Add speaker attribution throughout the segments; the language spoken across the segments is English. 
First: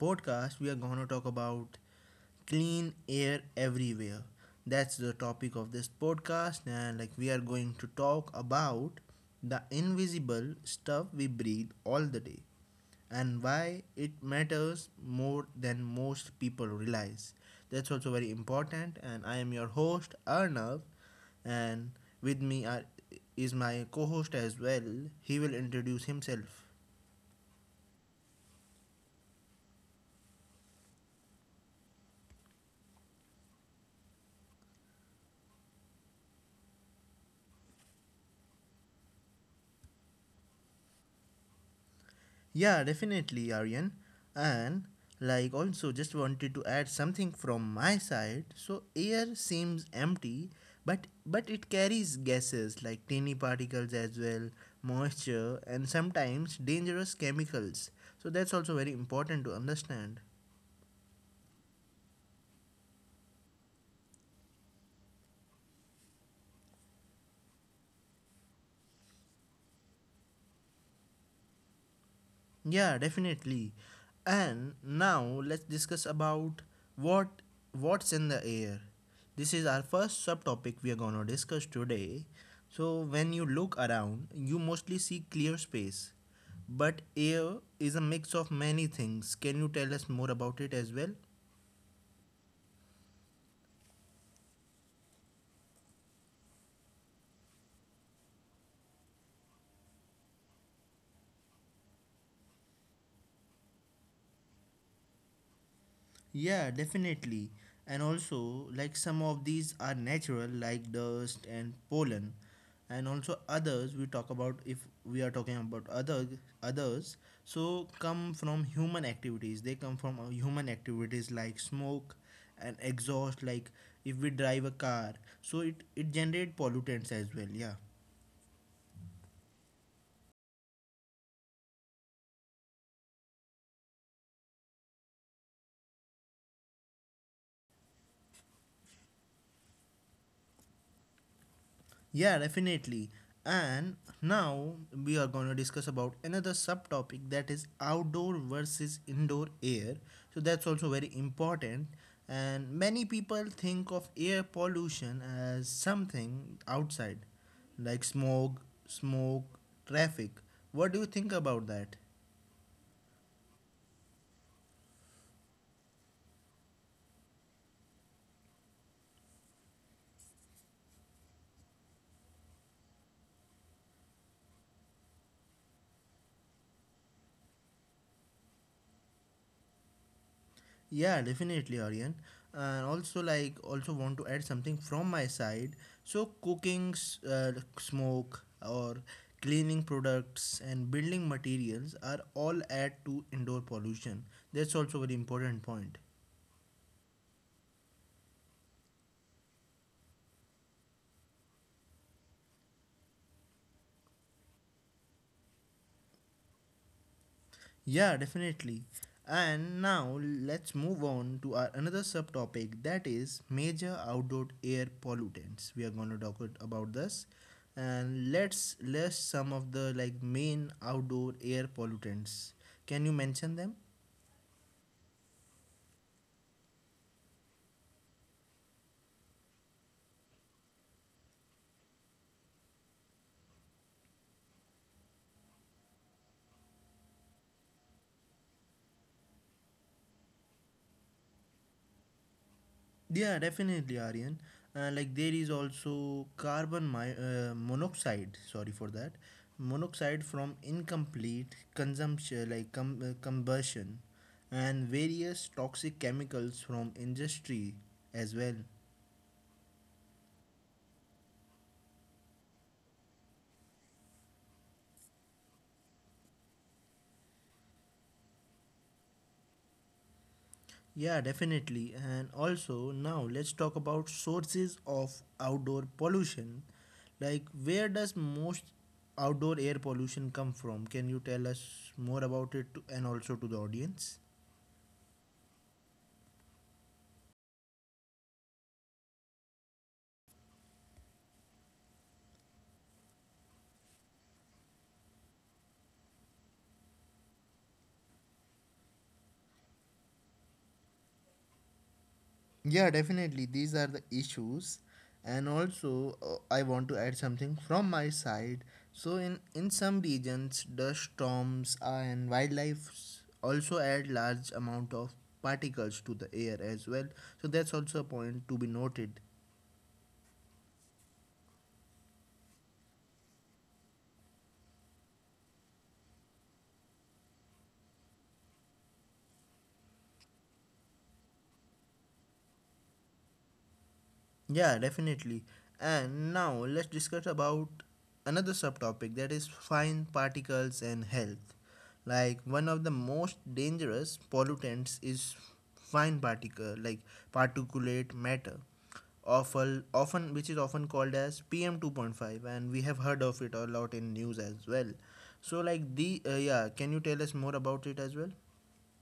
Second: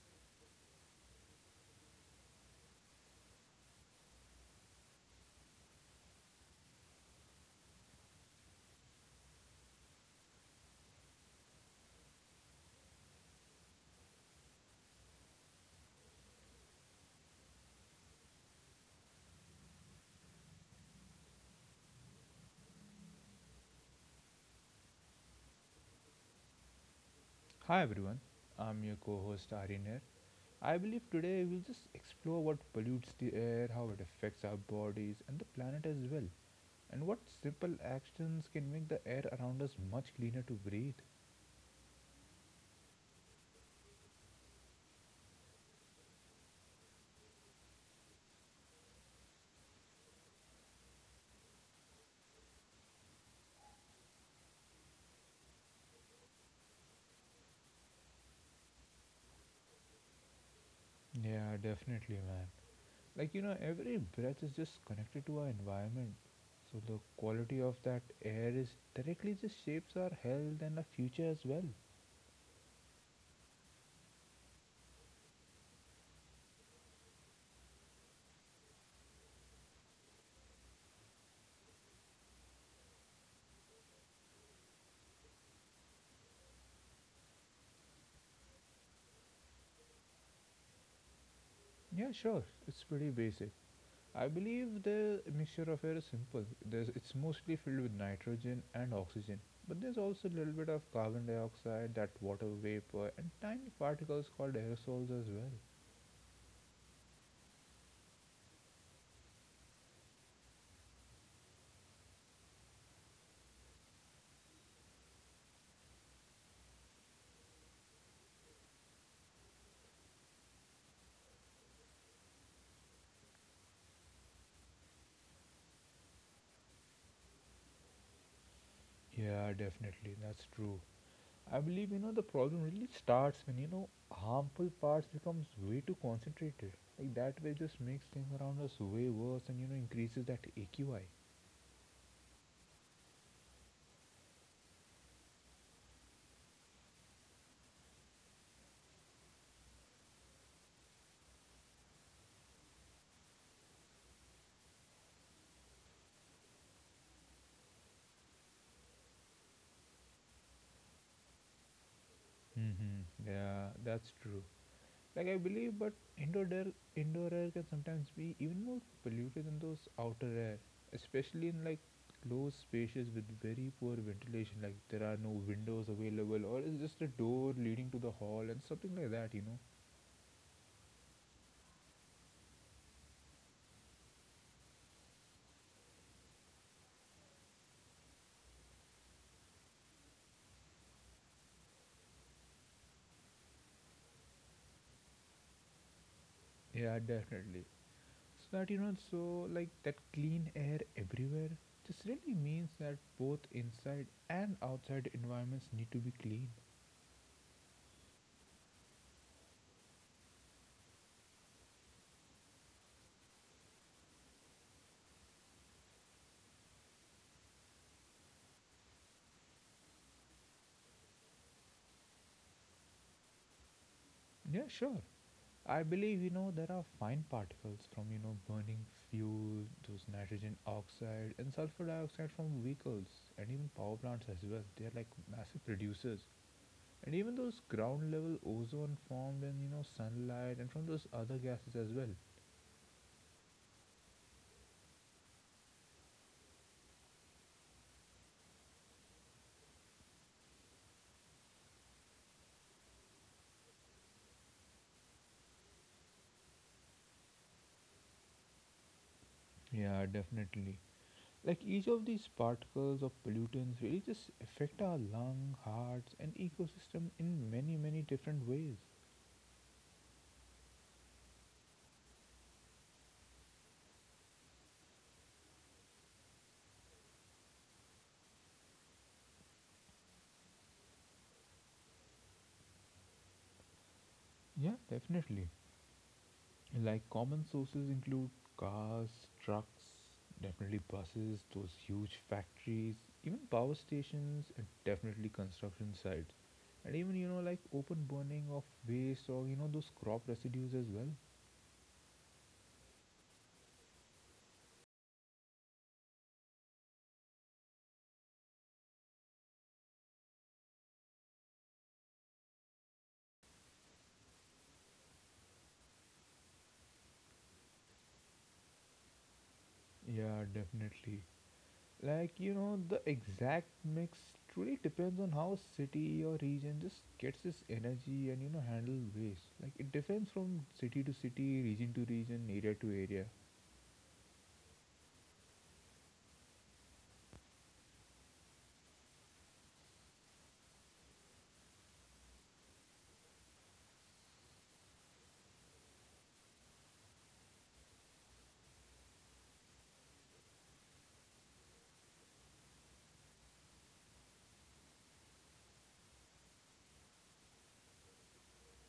Speaker 1: podcast, we are going to talk about clean air everywhere. That's the topic of this podcast, and like we are going to talk about the invisible stuff we breathe all the day and why it matters more than most people realize. That's also very important. And I am your host, Arnav, and with me are, is my co host as well. He will introduce himself.
Speaker 2: Hi everyone, I'm your co host Aryan here. I believe today we'll just explore what pollutes the air, how it affects our bodies and the planet as well, and what simple actions can make the air around us much cleaner to breathe.
Speaker 1: Yeah, definitely, Aryan. And like also just wanted to add something from my side. So air seems empty, but it carries gases like tiny particles as well, moisture and sometimes dangerous chemicals. So that's also very important to understand.
Speaker 2: Yeah, definitely, man. Every breath is just connected to our environment. So the quality of that air is directly just shapes our health and our future as well.
Speaker 1: Yeah, definitely. And now let's discuss about what what's in the air. This is our first subtopic we are going to discuss today. So when you look around, you mostly see clear space. But air is a mix of many things. Can you tell us more about it as well?
Speaker 2: Yeah, sure. It's pretty basic. I believe the mixture of air is simple. It's mostly filled with nitrogen and oxygen, but there's also a little bit of carbon dioxide, that water vapor, and tiny particles called aerosols as well.
Speaker 1: Yeah, definitely. And also, like some of these are natural, like dust and pollen, and also others we talk about if we are talking about other others. So come from human activities. They come from human activities like smoke and exhaust. Like if we drive a car, so it generate pollutants as well. Yeah.
Speaker 2: Yeah, definitely, that's true. I believe the problem really starts when harmful parts becomes way too concentrated. Like that way, just makes things around us way worse, and increases that AQI.
Speaker 1: Yeah, definitely. And now we are going to discuss about another subtopic that is outdoor versus indoor air. So that's also very important. And many people think of air pollution as something outside, like smog, smoke, traffic. What do you think about that?
Speaker 2: Mm-hmm. Yeah, that's true. Like I believe, but indoor air can sometimes be even more polluted than those outer air, especially in like closed spaces with very poor ventilation. Like there are no windows available, or it's just a door leading to the hall and something like that. You know,
Speaker 1: Yeah, definitely, Aryan. And also, like, also want to add something from my side. So, smoke, or cleaning products and building materials are all add to indoor pollution. That's also very important point.
Speaker 2: yeah, definitely. So that, so like that clean air everywhere just really means that both inside and outside environments need to be clean.
Speaker 1: Yeah, definitely. And now let's move on to our another subtopic that is major outdoor air pollutants. We are going to about this and let's list some of the like main outdoor air pollutants. Can you mention them?
Speaker 2: Yeah, sure. I believe there are fine particles from burning fuel, those nitrogen oxide and sulfur dioxide from vehicles and even power plants as well. They are like massive producers. And even those ground level ozone formed in sunlight and from those other gases as well.
Speaker 1: Yeah, definitely, Aryan. Like there is also monoxide. Sorry for that, monoxide from incomplete consumption, like combustion, and various toxic chemicals from industry as well.
Speaker 2: Yeah, definitely. Like each of these particles of pollutants really just affect our lung, hearts and ecosystem in many many different ways.
Speaker 1: Yeah, definitely. And also now let's talk about sources of outdoor pollution. Like where does most outdoor air pollution come from? Can you tell us more about and also to the audience?
Speaker 2: Yeah, definitely. Like common sources include cars, trucks, definitely buses, those huge factories, even power stations, and definitely construction sites. And even, like open burning of waste or, those crop residues as well.
Speaker 1: Yeah, definitely. These are the issues. And also, I want to add something from my side. So, in some regions, dust storms and wildlife also add large amount of particles to the air as well. So, that's also a point to be noted.
Speaker 2: Yeah, definitely. Like, the exact mix truly depends on how a city or region just gets its energy and, handle waste. Like, it depends from city to city, region to region, area to area.
Speaker 1: Yeah, definitely. And now let's discuss about another subtopic that is fine particles and health. Like one of the most dangerous pollutants is fine particle like particulate matter. Often which is often called as PM 2.5, and we have heard of it a lot in news as well. So like the yeah, can you tell us more about it as well?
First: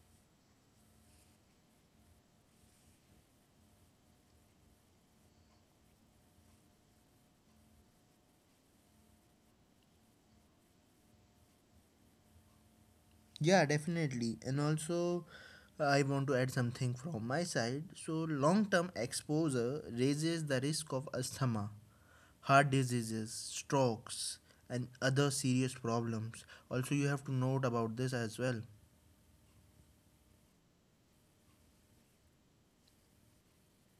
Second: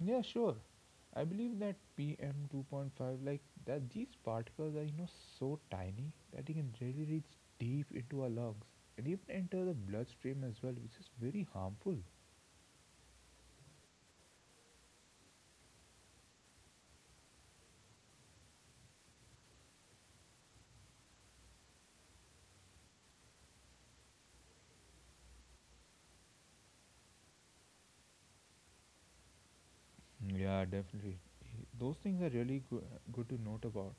Speaker 2: Yeah, sure. I believe that PM 2.5, like that, these particles are so tiny that it can really reach deep into our lungs and even enter the bloodstream as well, which is very harmful.
Speaker 1: Yeah, definitely. And also, I want to add something from my side. So, long term exposure raises the risk of asthma, heart diseases, strokes, and other serious problems. Also, you have to note about this as well.
Speaker 2: Yeah, definitely. Those things are really good to note about.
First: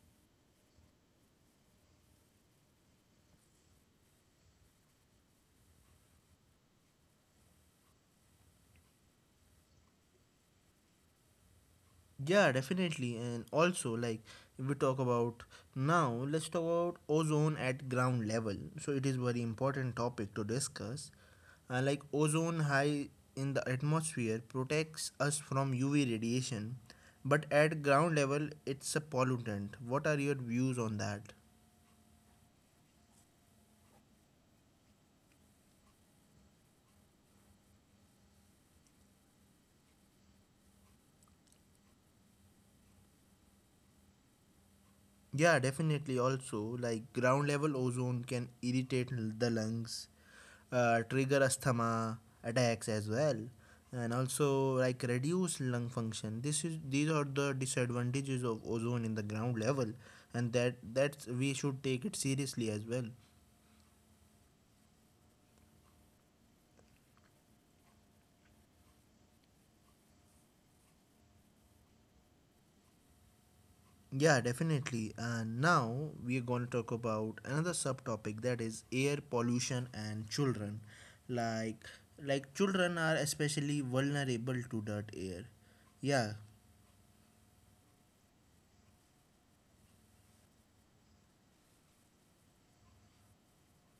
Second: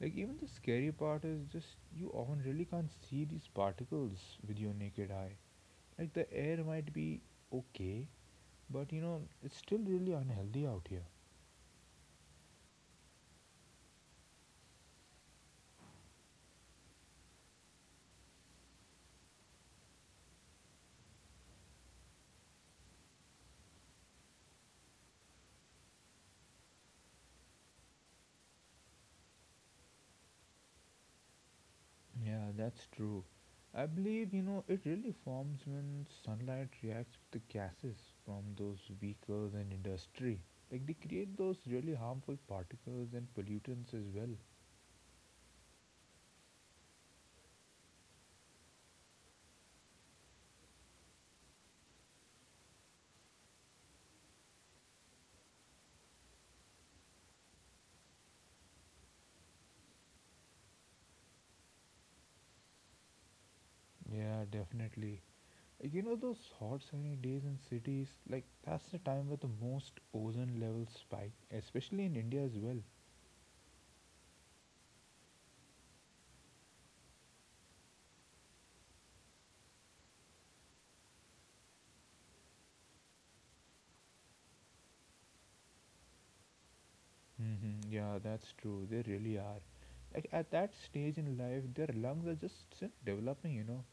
Speaker 2: Like even the scary part is just you often really can't see these particles with your naked eye. Like the air might be okay, but it's still really unhealthy out here.
Speaker 1: Yeah, definitely. And also, like, if we talk about now, let's talk about ozone at ground level. So, it is very important topic to discuss. Like, ozone high in the atmosphere protects us from UV radiation, but at ground level, it's a pollutant. What are your views on that?
Speaker 2: Yeah, that's true. I believe, it really forms when sunlight reacts with the gases from those vehicles and industry. Like they create those really harmful particles and pollutants as well.
Speaker 1: Yeah, definitely. Also, like, ground level ozone can irritate the lungs, trigger asthma attacks as well, and also like reduce lung function. This is these are the disadvantages of ozone in the ground level, and that's we should take it seriously as well.
Speaker 2: Yeah, definitely. Like those hot sunny days in cities, like that's the time where the most ozone levels spike, especially in India as well.
Speaker 1: Yeah, definitely. And now we're going to talk about another subtopic that is air pollution and children. Like like children are especially vulnerable to dirt air, yeah.
Speaker 2: Yeah, that's true. They really are. Like at that stage in life, their lungs are just still developing.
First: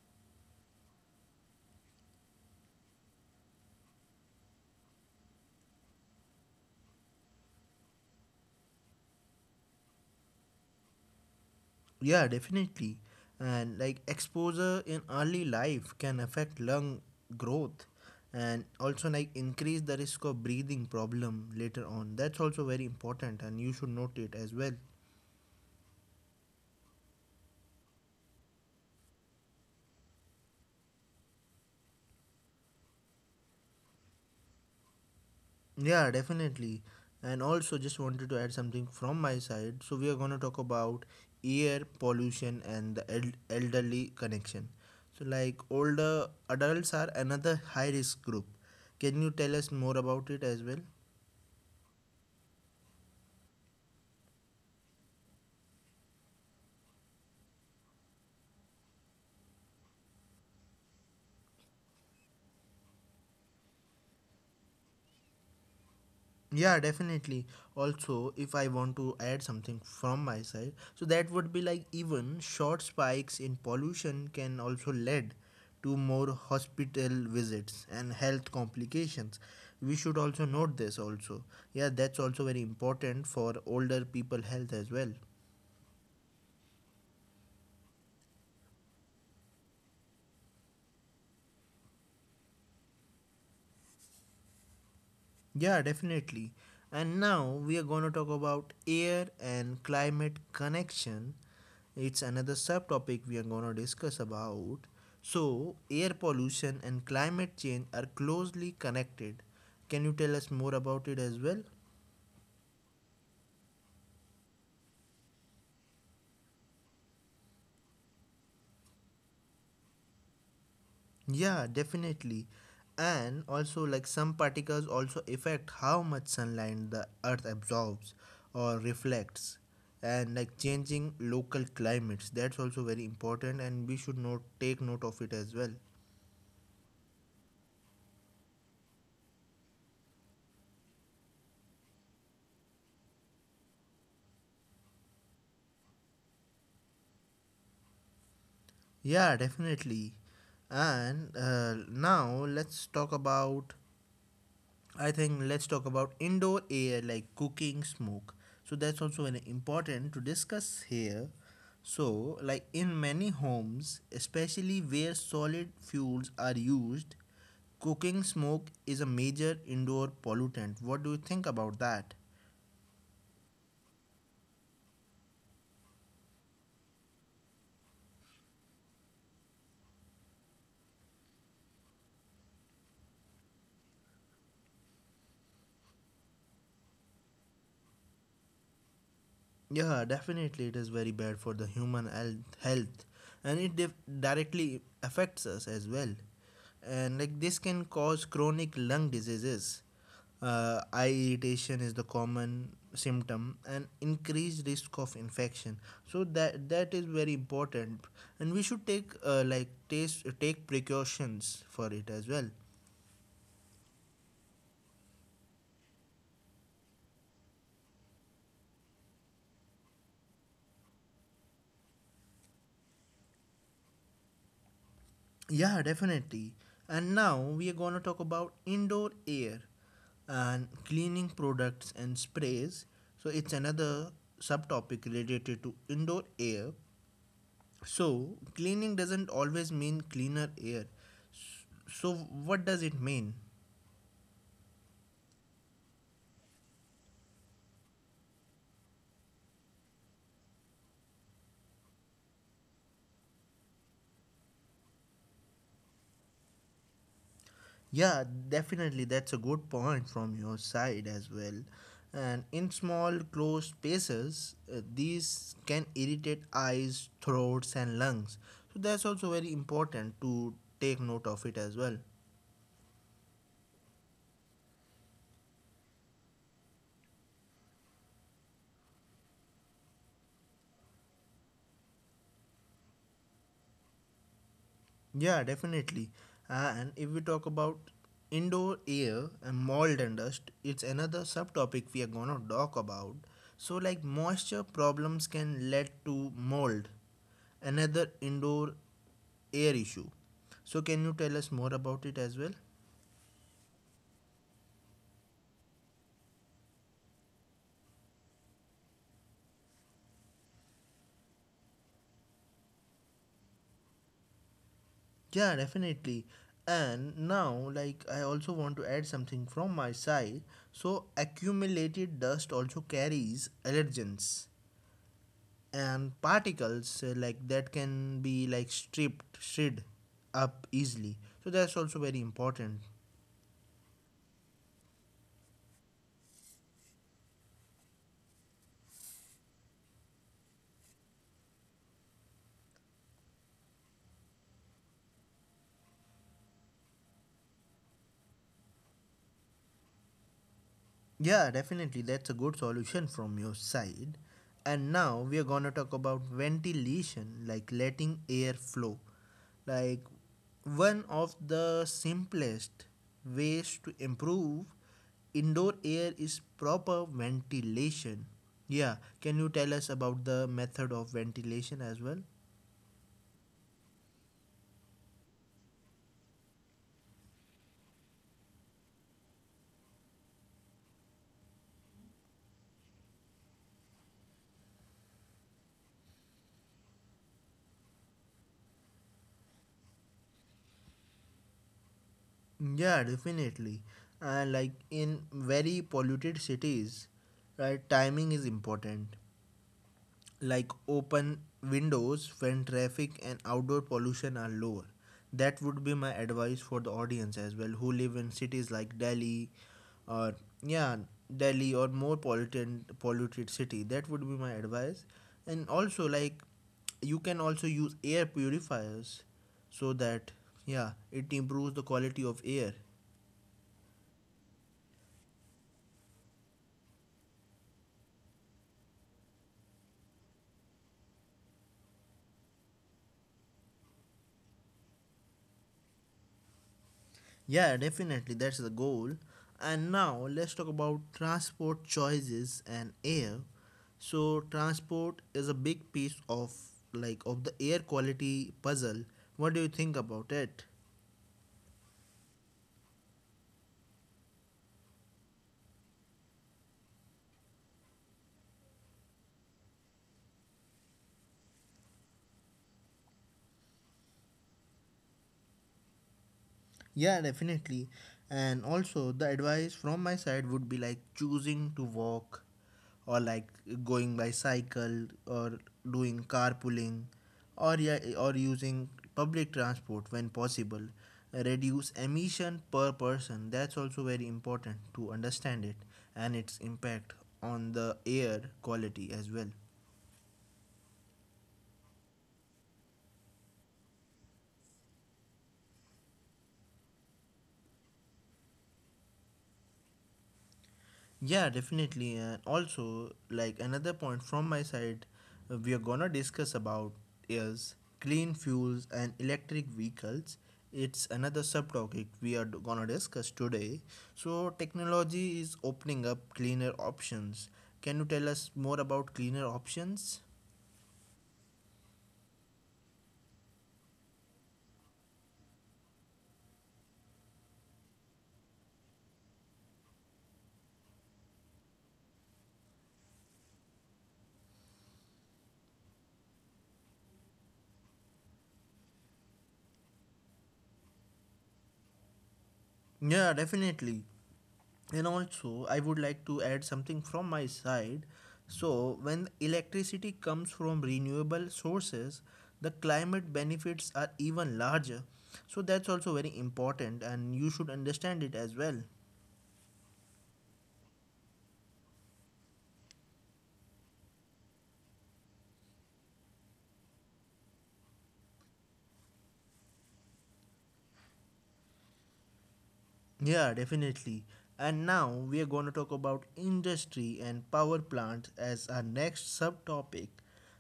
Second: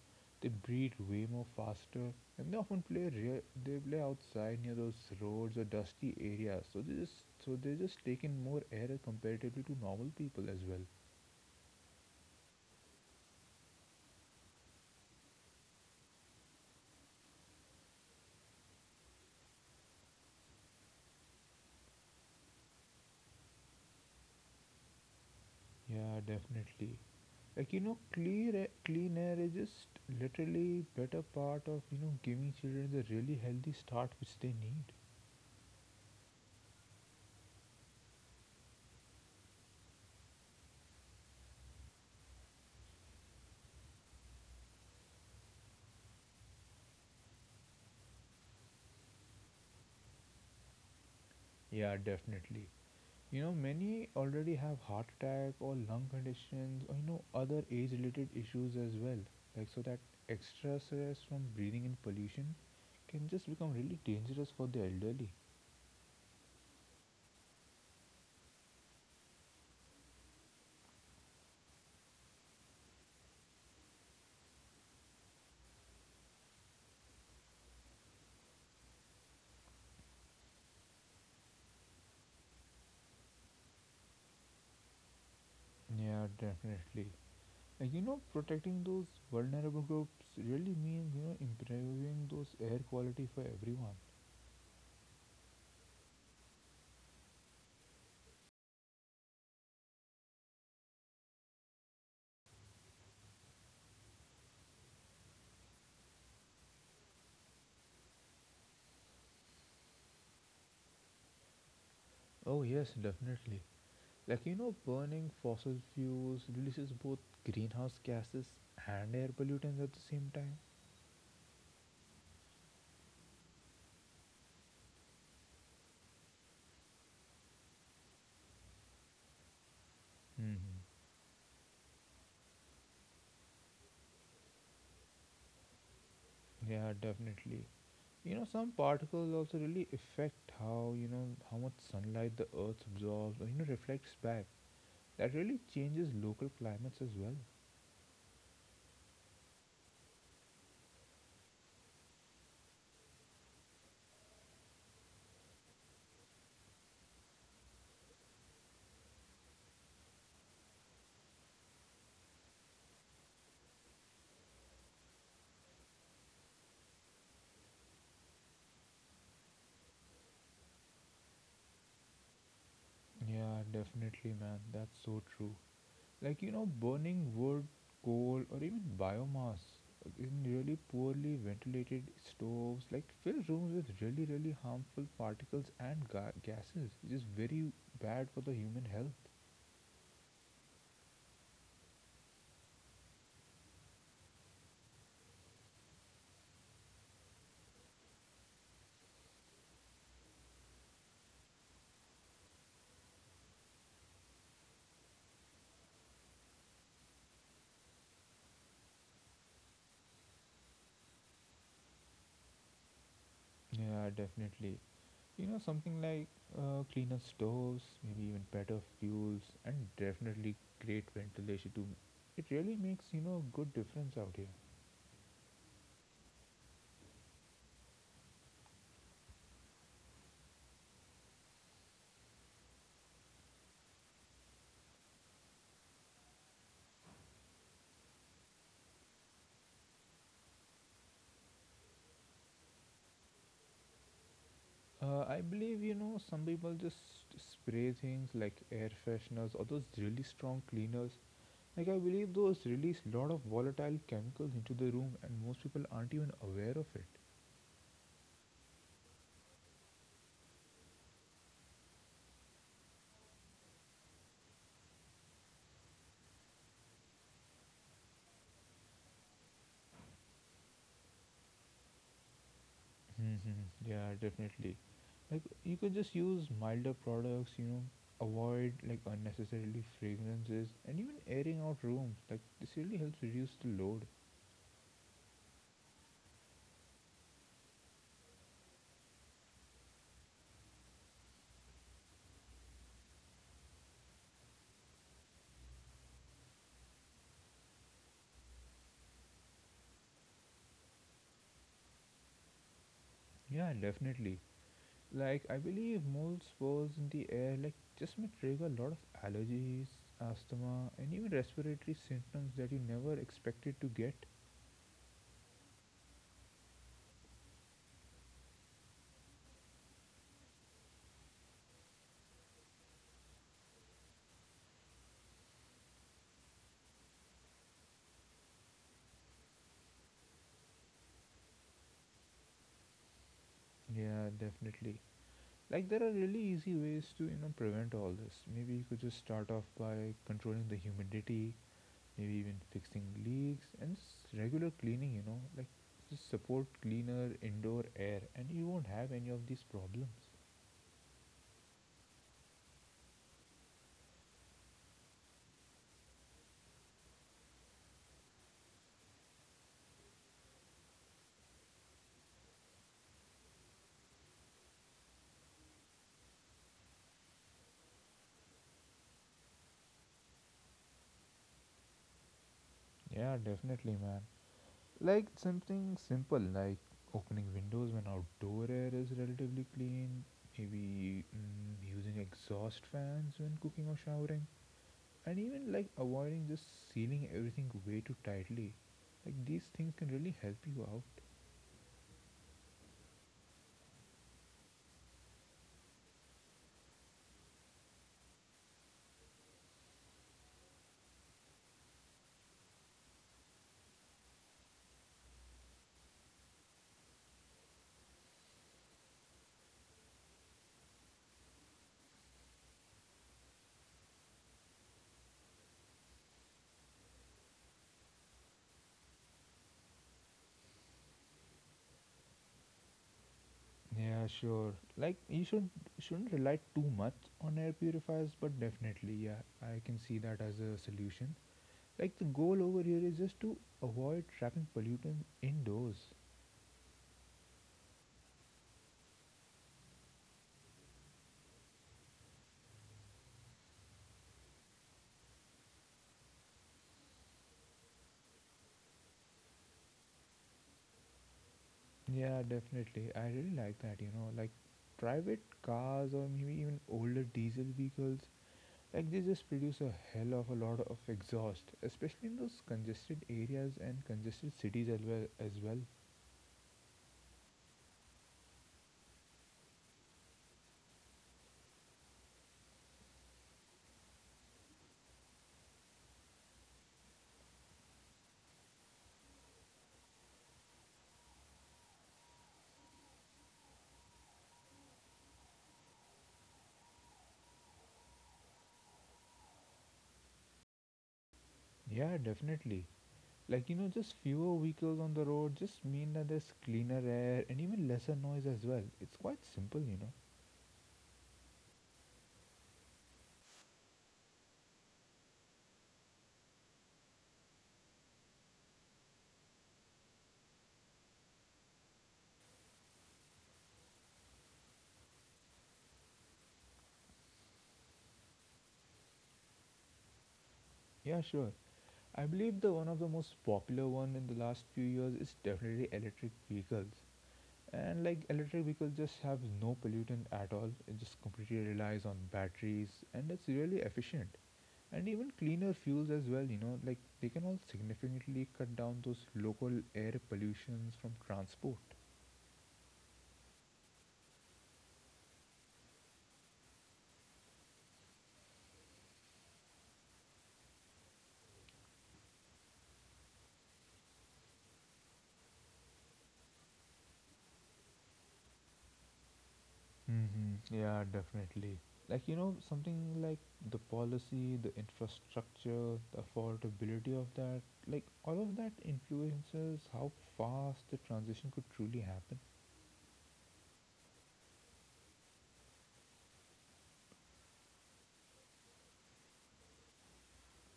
Speaker 2: They breathe way more faster, and they often they play outside near those roads or dusty areas. So they just take in more air comparatively to normal people as well.
Speaker 1: Yeah, definitely. And like exposure in early life can affect lung growth, and also like increase the risk of breathing problem later on. That's also very important and you should note it as well.
Speaker 2: Yeah, definitely. Like, clear air, clean air is just literally better part of giving children the really healthy start which they need.
Speaker 1: Yeah, definitely. And also just wanted to add something from my side. So we are going to talk about air pollution and the elderly connection. So like older adults are another high risk group. Can you tell us more about it as well?
Speaker 2: Yeah, definitely. Many already have heart attack or lung conditions or other age related issues as well. Like so that extra stress from breathing in pollution can just become really dangerous for the elderly.
Speaker 1: Yeah, definitely. Also, if I want to add something from my side, so that would be like even short spikes in pollution can also lead to more hospital visits and health complications. We should also note this also. Yeah, that's also very important for older people health as well.
Speaker 2: Yeah, definitely. And protecting those vulnerable groups really means, improving those air quality for everyone.
Speaker 1: Yeah, definitely. And now we are going to talk about air and climate connection. It's another subtopic we are going to discuss about. So, air pollution and climate change are closely connected. Can you tell us more about it as well?
Speaker 2: Oh, yes, definitely. Like, burning fossil fuels releases both greenhouse gases and air pollutants at the same time.
Speaker 1: Yeah, definitely. And also, like some particles also affect how much sunlight the earth absorbs or reflects, and like
Speaker 2: hmm
Speaker 1: changing local climates. That's also very important, and we should not take note of it as well.
Speaker 2: Yeah, definitely. Some particles also really affect how, how much sunlight the earth absorbs or, reflects back. That really changes local climates as well.
Speaker 1: Yeah, definitely. And now let's talk about I think let's talk about indoor air like cooking smoke. So that's also an important to discuss here. So like in many homes, especially where solid fuels are used, cooking smoke is a major indoor pollutant. What do you think about that?
Speaker 2: Yeah, definitely, man. That's so true. Like, burning wood, coal, or even biomass in really poorly ventilated stoves, like, fill rooms with really, really harmful particles and gases, which is very bad for the human health.
Speaker 1: Yeah, definitely it is very bad for the human health, and it directly affects us as well. And like this can cause chronic lung diseases. Eye irritation is the common symptom and increased risk of infection. So that is very important and we should take precautions for it as well.
Speaker 2: Yeah, definitely. Something like cleaner stoves, maybe even better fuels, and definitely great ventilation too. It really makes good difference out here.
Speaker 1: Yeah, definitely. And now we are going to talk about indoor air and cleaning products and sprays. So it's another subtopic related to indoor air. So cleaning doesn't always mean cleaner air. So what does it mean?
Speaker 2: I believe some people just spray things like air fresheners or those really strong cleaners. Like I believe those release lot of volatile chemicals into the room, and most people aren't even aware of it.
Speaker 1: Yeah, definitely. That's a good point from your side as well. And in small, closed spaces, these can irritate eyes, throats, and lungs. So that's also very important to take note of it as well.
Speaker 2: Yeah, definitely. Like you could just use milder products, avoid like unnecessarily fragrances and even airing out rooms. Like this really helps reduce the load.
Speaker 1: Yeah, definitely. And if we talk about indoor air and mold and dust, it's another subtopic we are gonna talk about. So, like moisture problems can lead to mold, another indoor air issue. So, can you tell us more about it as well?
Speaker 2: Yeah, definitely. Like I believe mold spores in the air like just may trigger a lot of allergies, asthma and even respiratory symptoms that you never expected to get.
Speaker 1: Yeah, definitely. And now, like, I also want to add something from my side. So, accumulated dust also carries allergens and particles, like that can be like stripped shred up easily, so that's also very important.
Speaker 2: Yeah, definitely. Like there are really easy ways to, prevent all this. Maybe you could just start off by controlling the humidity maybe even fixing leaks and just regular cleaning like just support cleaner indoor air and you won't have any of these problems.
Speaker 1: Yeah, definitely, that's a good solution from your side. And now we are going to talk about ventilation, like letting air flow. Like one of the simplest ways to improve indoor air is proper ventilation. Yeah, can you tell us about the method of ventilation as well?
Speaker 2: Yeah, definitely, man. Like something simple like opening windows when outdoor air is relatively clean, maybe using exhaust fans when cooking or showering, and even like avoiding just sealing everything way too tightly. Like these things can really help you out.
Speaker 1: Yeah, definitely. And like in very polluted cities, right, timing is important. Like open windows when traffic and outdoor pollution are lower. That would be my advice for the audience as well who live in cities like Delhi or yeah, Delhi or more polluted city. That would be my advice. And also like you can also use air purifiers so that yeah, it improves the quality of air.
Speaker 2: Yeah, sure. Like you should shouldn't rely too much on air purifiers, but definitely, yeah, I can see that as a solution. Like the goal over here is just to avoid trapping pollutant indoors.
Speaker 1: Yeah, definitely, that's the goal. And now let's talk about transport choices and air. So transport is a big piece of of the air quality puzzle. What do you think about it?
Speaker 2: Yeah, definitely. I really like that, like private cars or maybe even older diesel vehicles, like they just produce a hell of a lot of exhaust, especially in those congested areas and congested cities as well.
Speaker 1: Yeah, definitely. And also, the advice from my side would be like choosing to walk or like going by cycle or doing carpooling or yeah, or using public transport when possible. Reduce emission per person. That's also very important to understand it and its impact on the air quality as well.
Speaker 2: Yeah, definitely. Like, just fewer vehicles on the road just mean that there's cleaner air and even lesser noise as well. It's quite simple,
Speaker 1: Yeah, definitely. And also, like another point from my side, we are gonna discuss about is clean fuels and electric vehicles. It's another subtopic we are gonna discuss today. So, technology is opening up cleaner options. Can you tell us more about cleaner options?
Speaker 2: Yeah, sure. I believe the one of the most popular one in the last few years is definitely electric vehicles. And like electric vehicles just have no pollutant at all. It just completely relies on batteries and it's really efficient. And even cleaner fuels as well, like they can all significantly cut down those local air pollutions from transport.
Speaker 1: Yeah, definitely. And also, I would like to add something from my side. So, when electricity comes from renewable sources, the climate benefits are even larger. So, that's also very important, and you should understand it as well.
Speaker 2: Yeah, definitely. Like, something like the policy, the infrastructure, the affordability of that, like, all of that influences how fast the transition could truly happen.
Speaker 1: Yeah, definitely. And now we are going to talk about industry and power plants as our next subtopic.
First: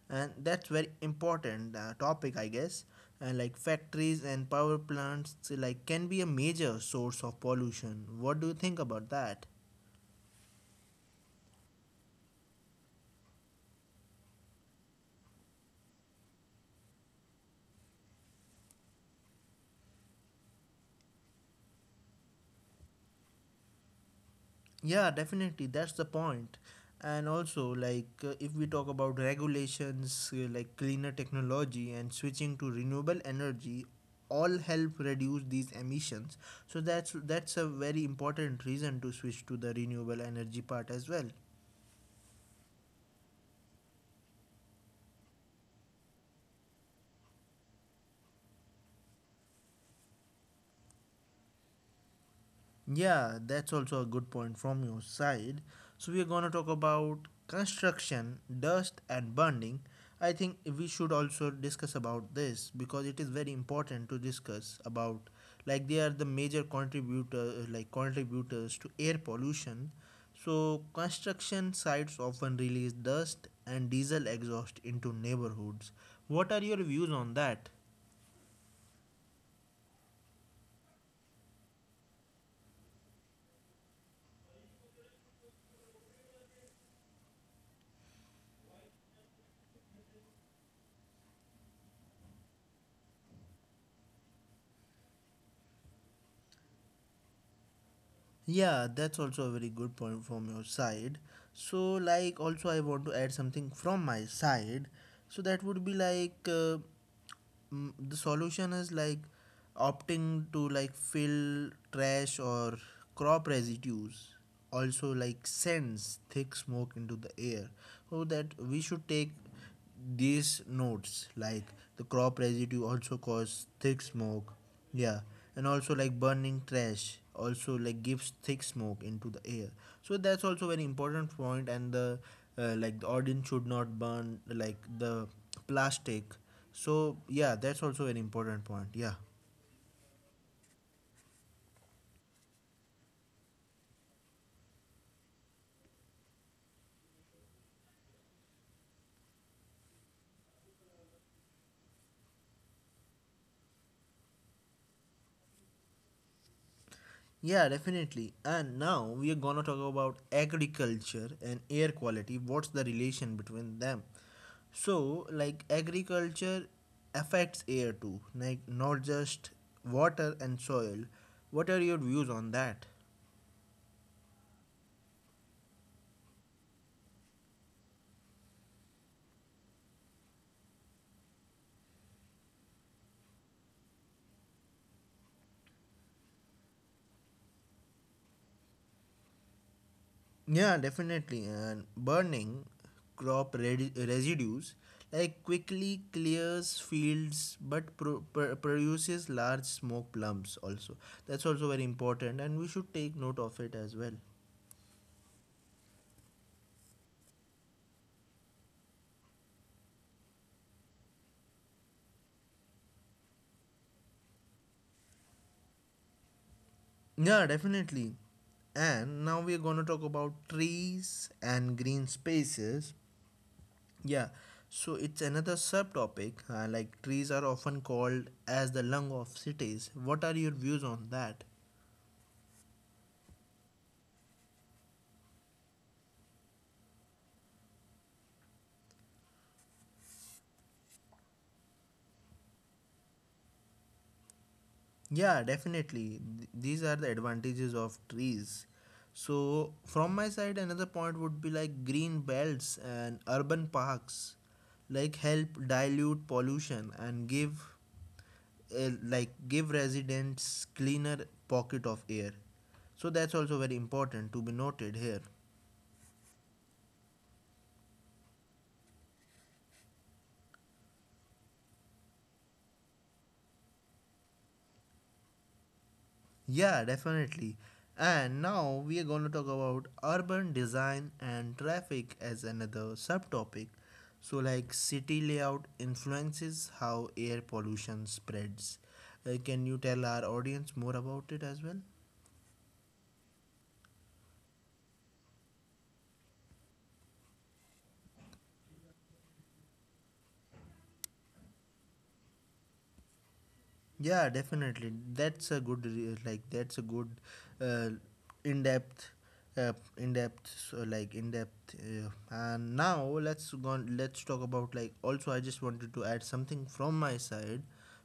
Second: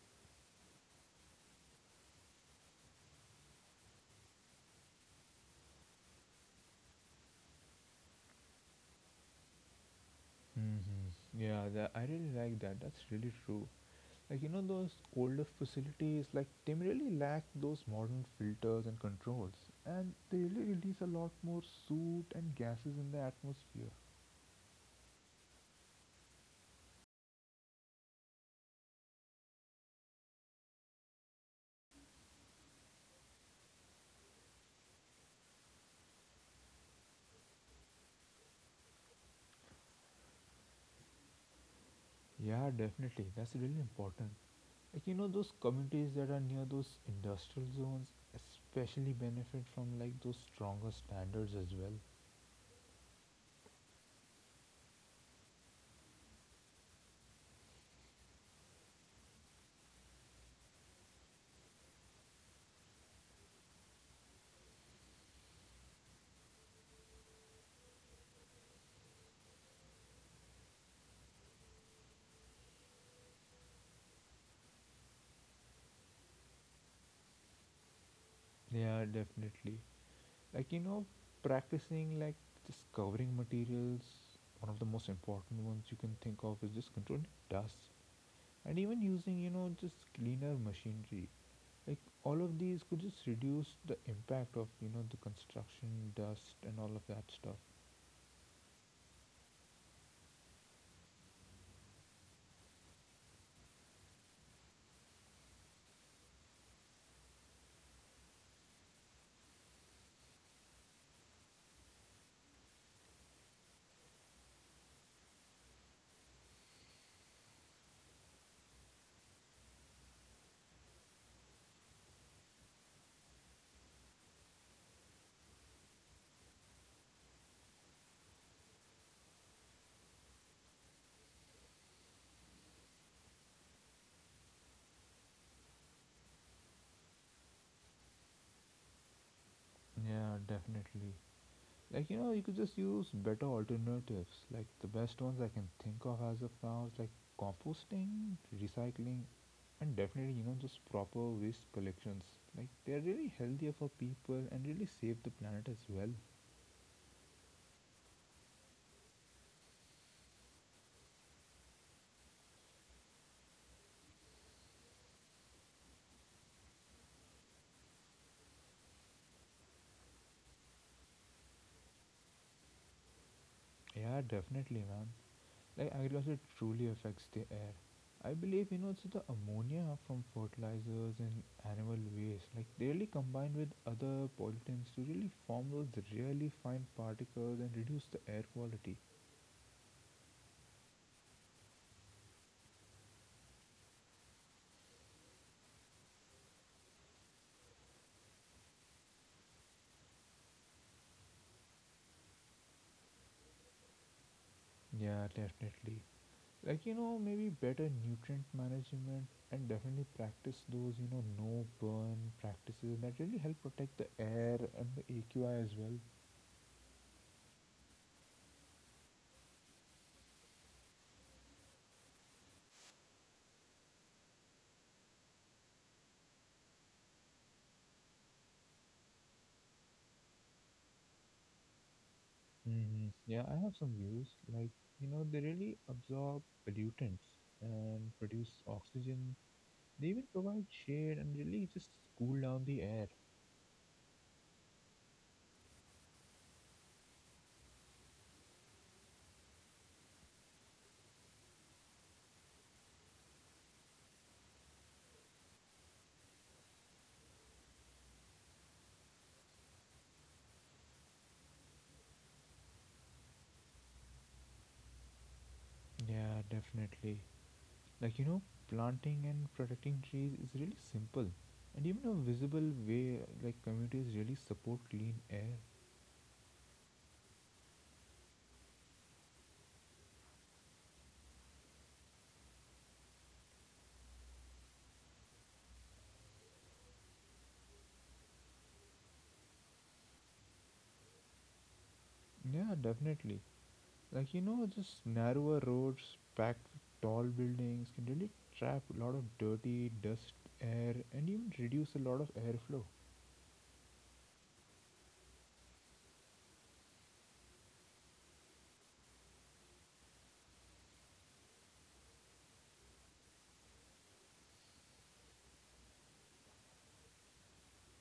Speaker 1: And that's very important topic, I guess. And like factories and power plants like can be a major source of pollution. What do you think about that?
Speaker 2: Yeah, that, I really like that. That's really true. Like, those older facilities, like, they really lack those modern filters and controls. And they really release a lot more soot and gases in the atmosphere.
Speaker 1: Yeah, definitely. That's the point. And also, like, if we talk about regulations, like cleaner technology and switching to renewable energy, all help reduce these emissions. So that's a very important reason to switch to the renewable energy part as well.
Speaker 2: Yeah, definitely. That's really important. Like, those communities that are near those industrial zones especially benefit from like those stronger standards as well.
Speaker 1: Yeah, that's also a good point from your side. So we are gonna talk about construction, dust and burning. I think we should also discuss about this because it is very important to discuss about like they are the major contributor like contributors to air pollution. So construction sites often release dust and diesel exhaust into neighborhoods. What are your views on that?
Speaker 2: Yeah, definitely. Like, practicing like just covering materials, one of the most important ones you can think of is just controlling dust and even using, just cleaner machinery. Like, all of these could just reduce the impact of, the construction dust and all of that stuff.
Speaker 1: Yeah, that's also a very good point from your side. So, like, also, I want to add something from my side. So, that would be like the solution is like opting to like fill trash or crop residues, also, like, sends thick smoke into the air. So, that we should take these notes, like the crop residue, also cause thick smoke. Yeah, and also like burning trash also like gives thick smoke into the air. So that's also very important point, and the like the audience should not burn like the plastic. So yeah, that's also an important point. Yeah.
Speaker 2: Yeah, definitely. Like, you could just use better alternatives. Like the best ones I can think of as of now is like composting, recycling, and definitely just proper waste collections. Like they are really healthier for people and really save the planet as well.
Speaker 1: Yeah, definitely. And now we are gonna talk about agriculture and air quality. What's the relation between them? So, like agriculture affects air too, like not just water and soil. What are your views on that?
Speaker 2: Yeah, definitely, man. Like agriculture truly affects the air. I believe it's the ammonia from fertilizers and animal waste. Like they really combine with other pollutants to really form those really fine particles and reduce the air quality.
Speaker 1: Yeah, definitely. And burning residues like quickly clears fields but produces large smoke clumps also. That's also very important and we should take note of it as well.
Speaker 2: Yeah, definitely. Like, maybe better nutrient management and definitely practice those, no burn practices that really help protect the air and the AQI as well.
Speaker 1: Yeah, definitely. And now we're gonna talk about trees and green spaces. Yeah, so it's another subtopic. Like trees are often called as the lung of cities. What are your views on that?
Speaker 2: Yeah, I have some views. Like, they really absorb pollutants and produce oxygen. They even provide shade and really just cool down the air.
Speaker 1: Yeah, definitely. These are the advantages of trees. So, from my side, another point would be like green belts and urban parks, like help dilute pollution and give, like give residents cleaner pocket of air. So that's also very important to be noted here.
Speaker 2: Yeah, definitely. Like, planting and protecting trees is really simple and even a visible way like communities really support clean air.
Speaker 1: Yeah, definitely. And now we are going to talk about urban design and traffic as another subtopic. So, like city layout influences how air pollution spreads. Can you tell our audience more about it as well?
Speaker 2: Yeah, definitely. Like, just narrower roads packed with tall buildings can really trap a lot of dirty dust air and even reduce a lot of airflow.
Speaker 1: Yeah, definitely. That's a good uh, in depth in depth and now let's go on, let's talk about like also I just wanted to add something from my side.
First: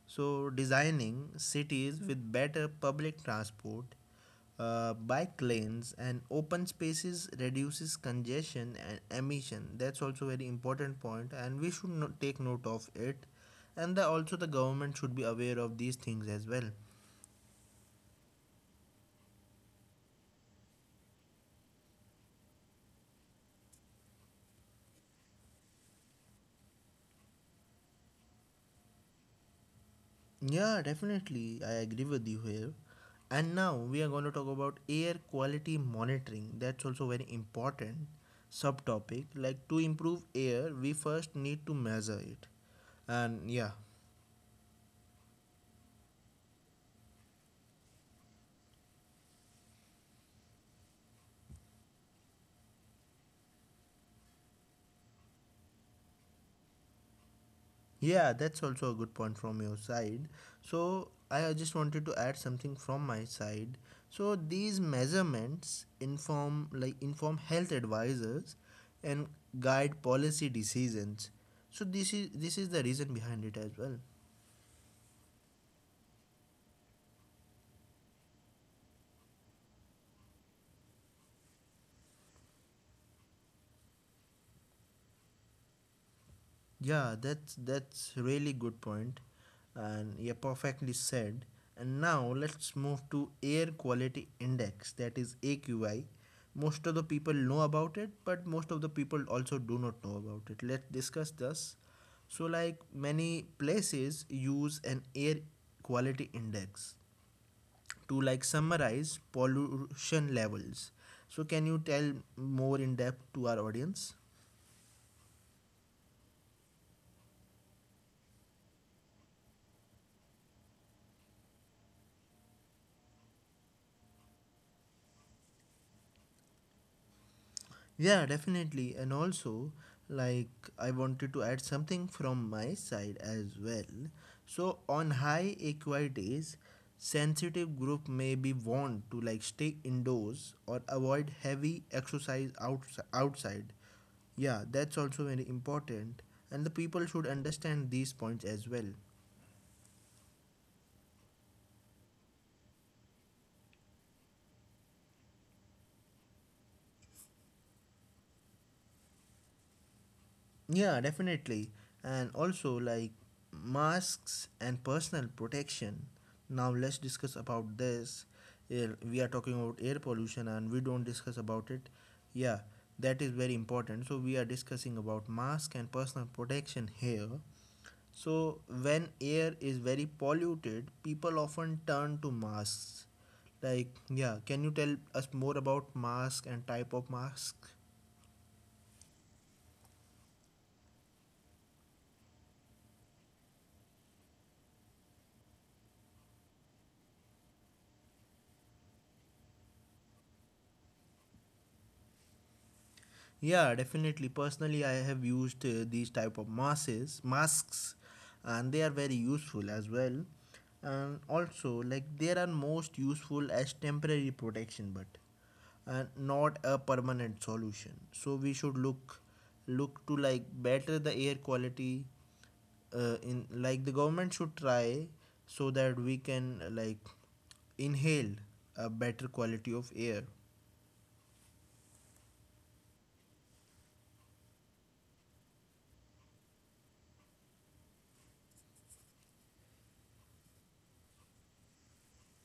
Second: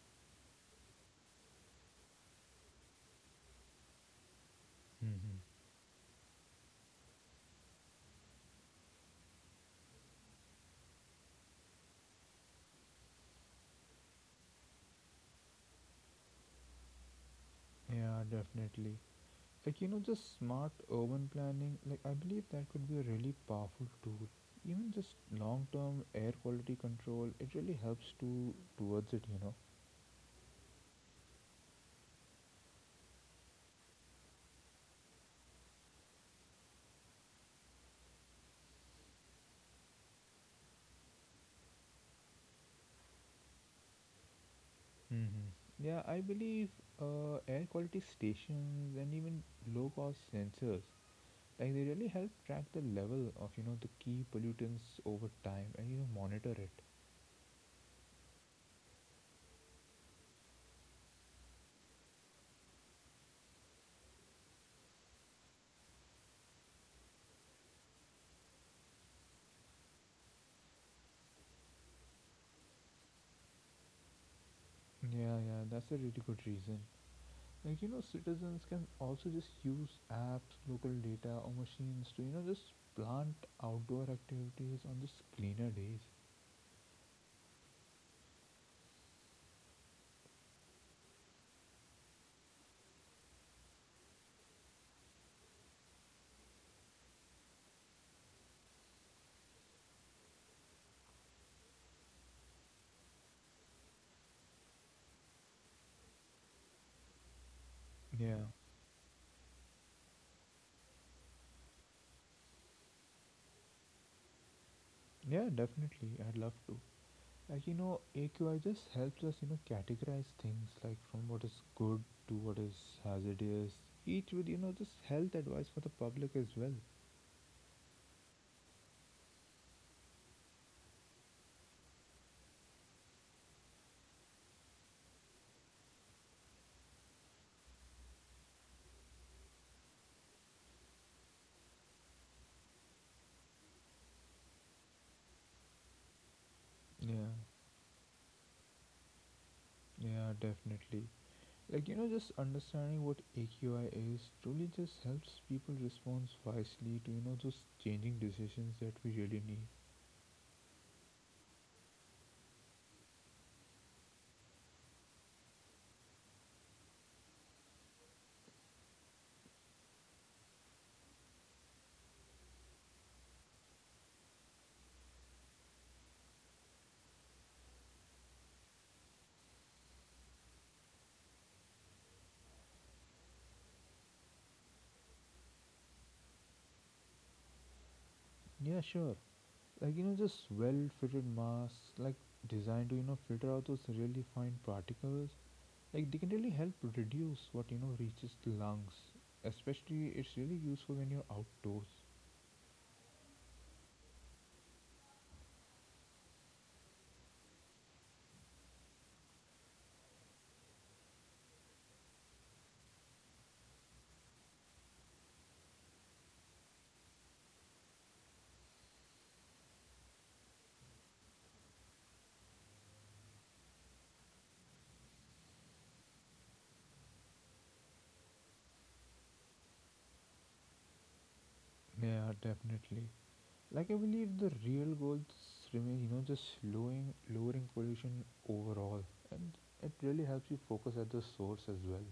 Speaker 1: So designing cities with better public transport,
Speaker 2: hmm
Speaker 1: bike lanes and open spaces reduces congestion and emission. That's also very important point, and we should not take note of it. And the, also the government should be aware of these things as well.
Speaker 2: Yeah, definitely. Like you know, just smart urban planning, like I believe that could be a really powerful tool, even just long term air quality control. It really helps to towards it.
Speaker 1: Yeah, definitely, I agree with you here. And now we are going to talk about air quality monitoring. That's also very important subtopic. Like to improve air, we first need to measure it. And yeah.
Speaker 2: hmm yeah, I believe air quality stations and even low cost sensors, like they really help track the level of, you know, the key pollutants over time and, you know, monitor it.
Speaker 1: Yeah, that's also a good point from your side. So, I just wanted to add something from my side. So, these measurements inform health advisors and guide policy decisions. So, this is the reason behind it as well.
Speaker 2: Yeah, yeah, that's a really good reason. Like you know, citizens can also just use apps, local data or machines to, you know, just plant outdoor activities on just cleaner days.
Speaker 1: Yeah, that's really good point, and yeah, perfectly said. And now let's move to air quality index, that is AQI. Most of the people know about it, but most of the people also do not know about it. Let's discuss this. So, like many places use an air quality index to like
Speaker 2: Yeah.
Speaker 1: summarize pollution levels. So, can you tell more in depth to our audience?
Speaker 2: Yeah, definitely, I'd love to. Like you know, AQI just helps us, you know, categorize things, like from what is good to what is hazardous, each with, you know, just health advice for the public as well.
Speaker 1: Yeah, definitely. And also, like, I wanted to add something from my side as well. So, on high AQI days, sensitive group may be warned to like stay indoors or avoid heavy exercise outside. Yeah, that's also very important. And the people should
Speaker 2: Yeah.
Speaker 1: understand these points as well.
Speaker 2: Yeah, definitely. Like, you know, just understanding what AQI is truly just helps people respond wisely to, you know, those changing decisions that we really need.
Speaker 1: Yeah, definitely. And also like masks and personal protection. Now let's discuss about this. We are talking about air pollution and we don't discuss about it. Yeah, that is very important. So we are discussing about mask and personal protection here. So when air is very polluted, people often turn to masks. Like, yeah, can you tell us more about mask and type of mask?
Speaker 2: Yeah, sure. Like, you know, just well fitted masks, like designed to, you know, filter out those really fine particles. Like, they can really help reduce what, you know, reaches the lungs. Especially, it's really useful when you're outdoors.
Speaker 1: Yeah, definitely. Personally, I have used these type of masks, and they are very useful as well. And also, like they are most useful as temporary protection, but not a permanent solution. So we should look to like better the air quality. In like the government should try so that we can like inhale a better quality of air.
Speaker 2: Yeah, definitely. Like I believe the real goals remain, you know, just lowering pollution overall, and it really helps you focus at the source as well.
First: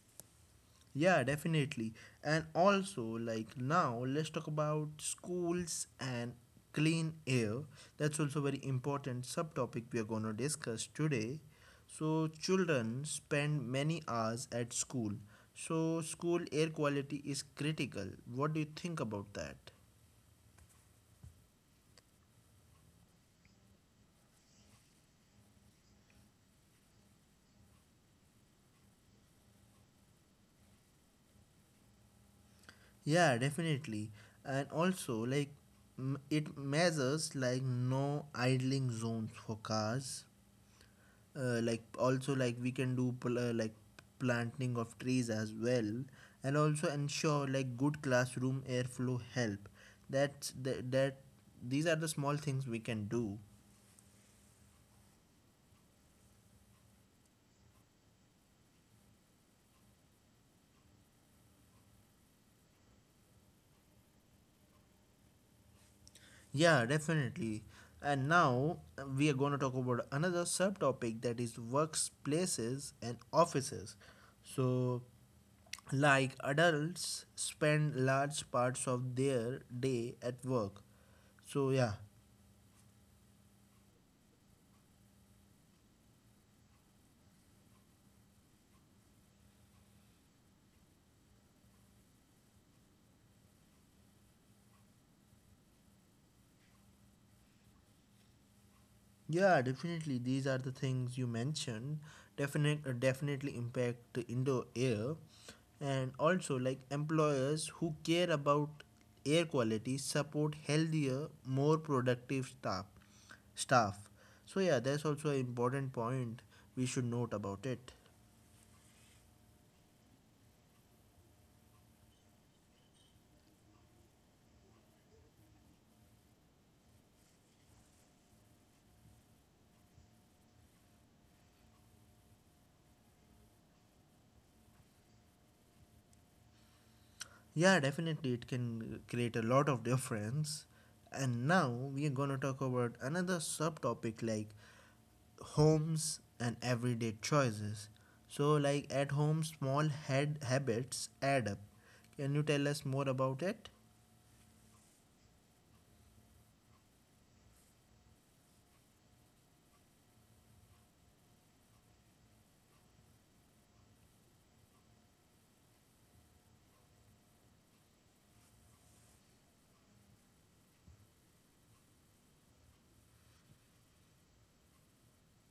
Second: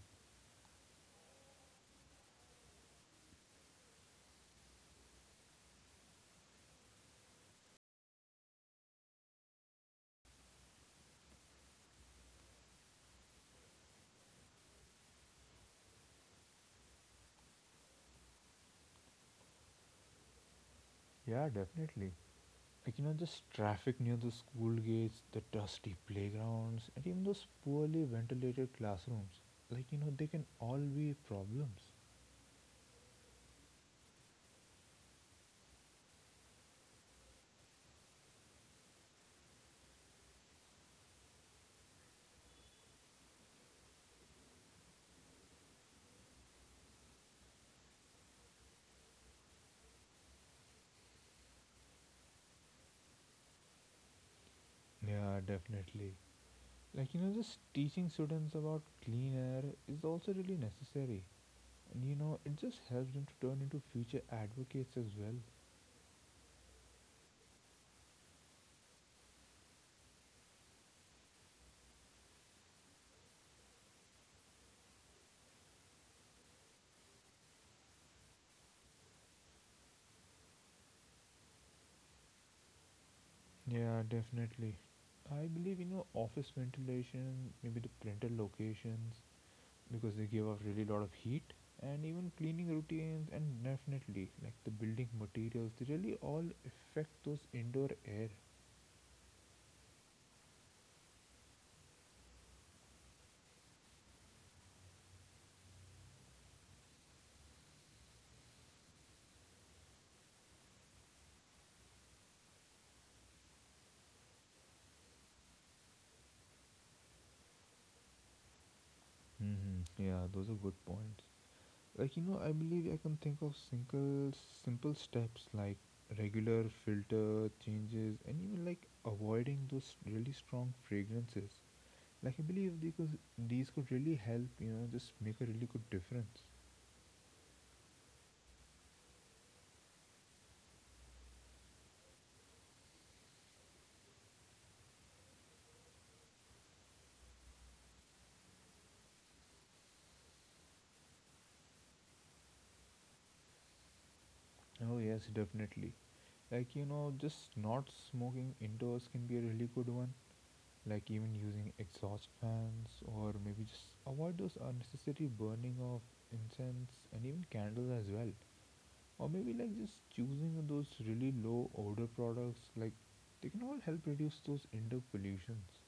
Speaker 1: Yeah, definitely. And also, like now, let's talk about schools and clean air. That's also very important subtopic we are going to discuss today. So, children spend many hours at school. So, school air quality is critical. What do you think about that?
Speaker 2: Yeah, definitely. Like you know, just traffic near the school gates, the dusty playgrounds, and even those poorly ventilated classrooms. Like you know, they can all be problems.
Speaker 1: Yeah, definitely. And also, like, it measures like no idling zones for cars, like also like we can do planting of trees as well and also ensure like good classroom airflow help. That's the that These are the small things we can do.
Speaker 2: Yeah, definitely. Like you know, just teaching students about clean air is also really necessary, and you know, it just helps them to turn into future advocates as well.
Speaker 1: Yeah, definitely. And now we are going to talk about another subtopic that is workplaces and offices. So like adults spend large parts of their day at work. So yeah.
Speaker 2: Yeah, definitely. I believe you know office ventilation, maybe the printer locations because they give off really lot of heat, and even cleaning routines, and definitely like the building materials, they really all affect those indoor air.
Speaker 1: Yeah, definitely. These are the things you mentioned. Definitely impact the indoor air, and also like employers who care about air quality support healthier, more productive staff. So yeah, that's also an important point we should note about it.
Speaker 2: Yeah, those are good points. Like you know, I believe I can think of single simple steps like regular filter changes, and even like avoiding those really strong fragrances. Like I believe these could really help, you know, just make a really good difference.
Speaker 1: Yeah, definitely, it can create a lot of difference. And now we are gonna talk about another subtopic like homes and everyday choices. So, like at home, small head habits add up. Can you tell us more about it?
Speaker 2: Oh yes, definitely. Like you know, just not smoking indoors can be a really good one. Like even using exhaust fans or maybe just avoid those unnecessary burning of incense and even candles as well. Or maybe like just choosing those really low odor products, like they can all help reduce those indoor pollutions.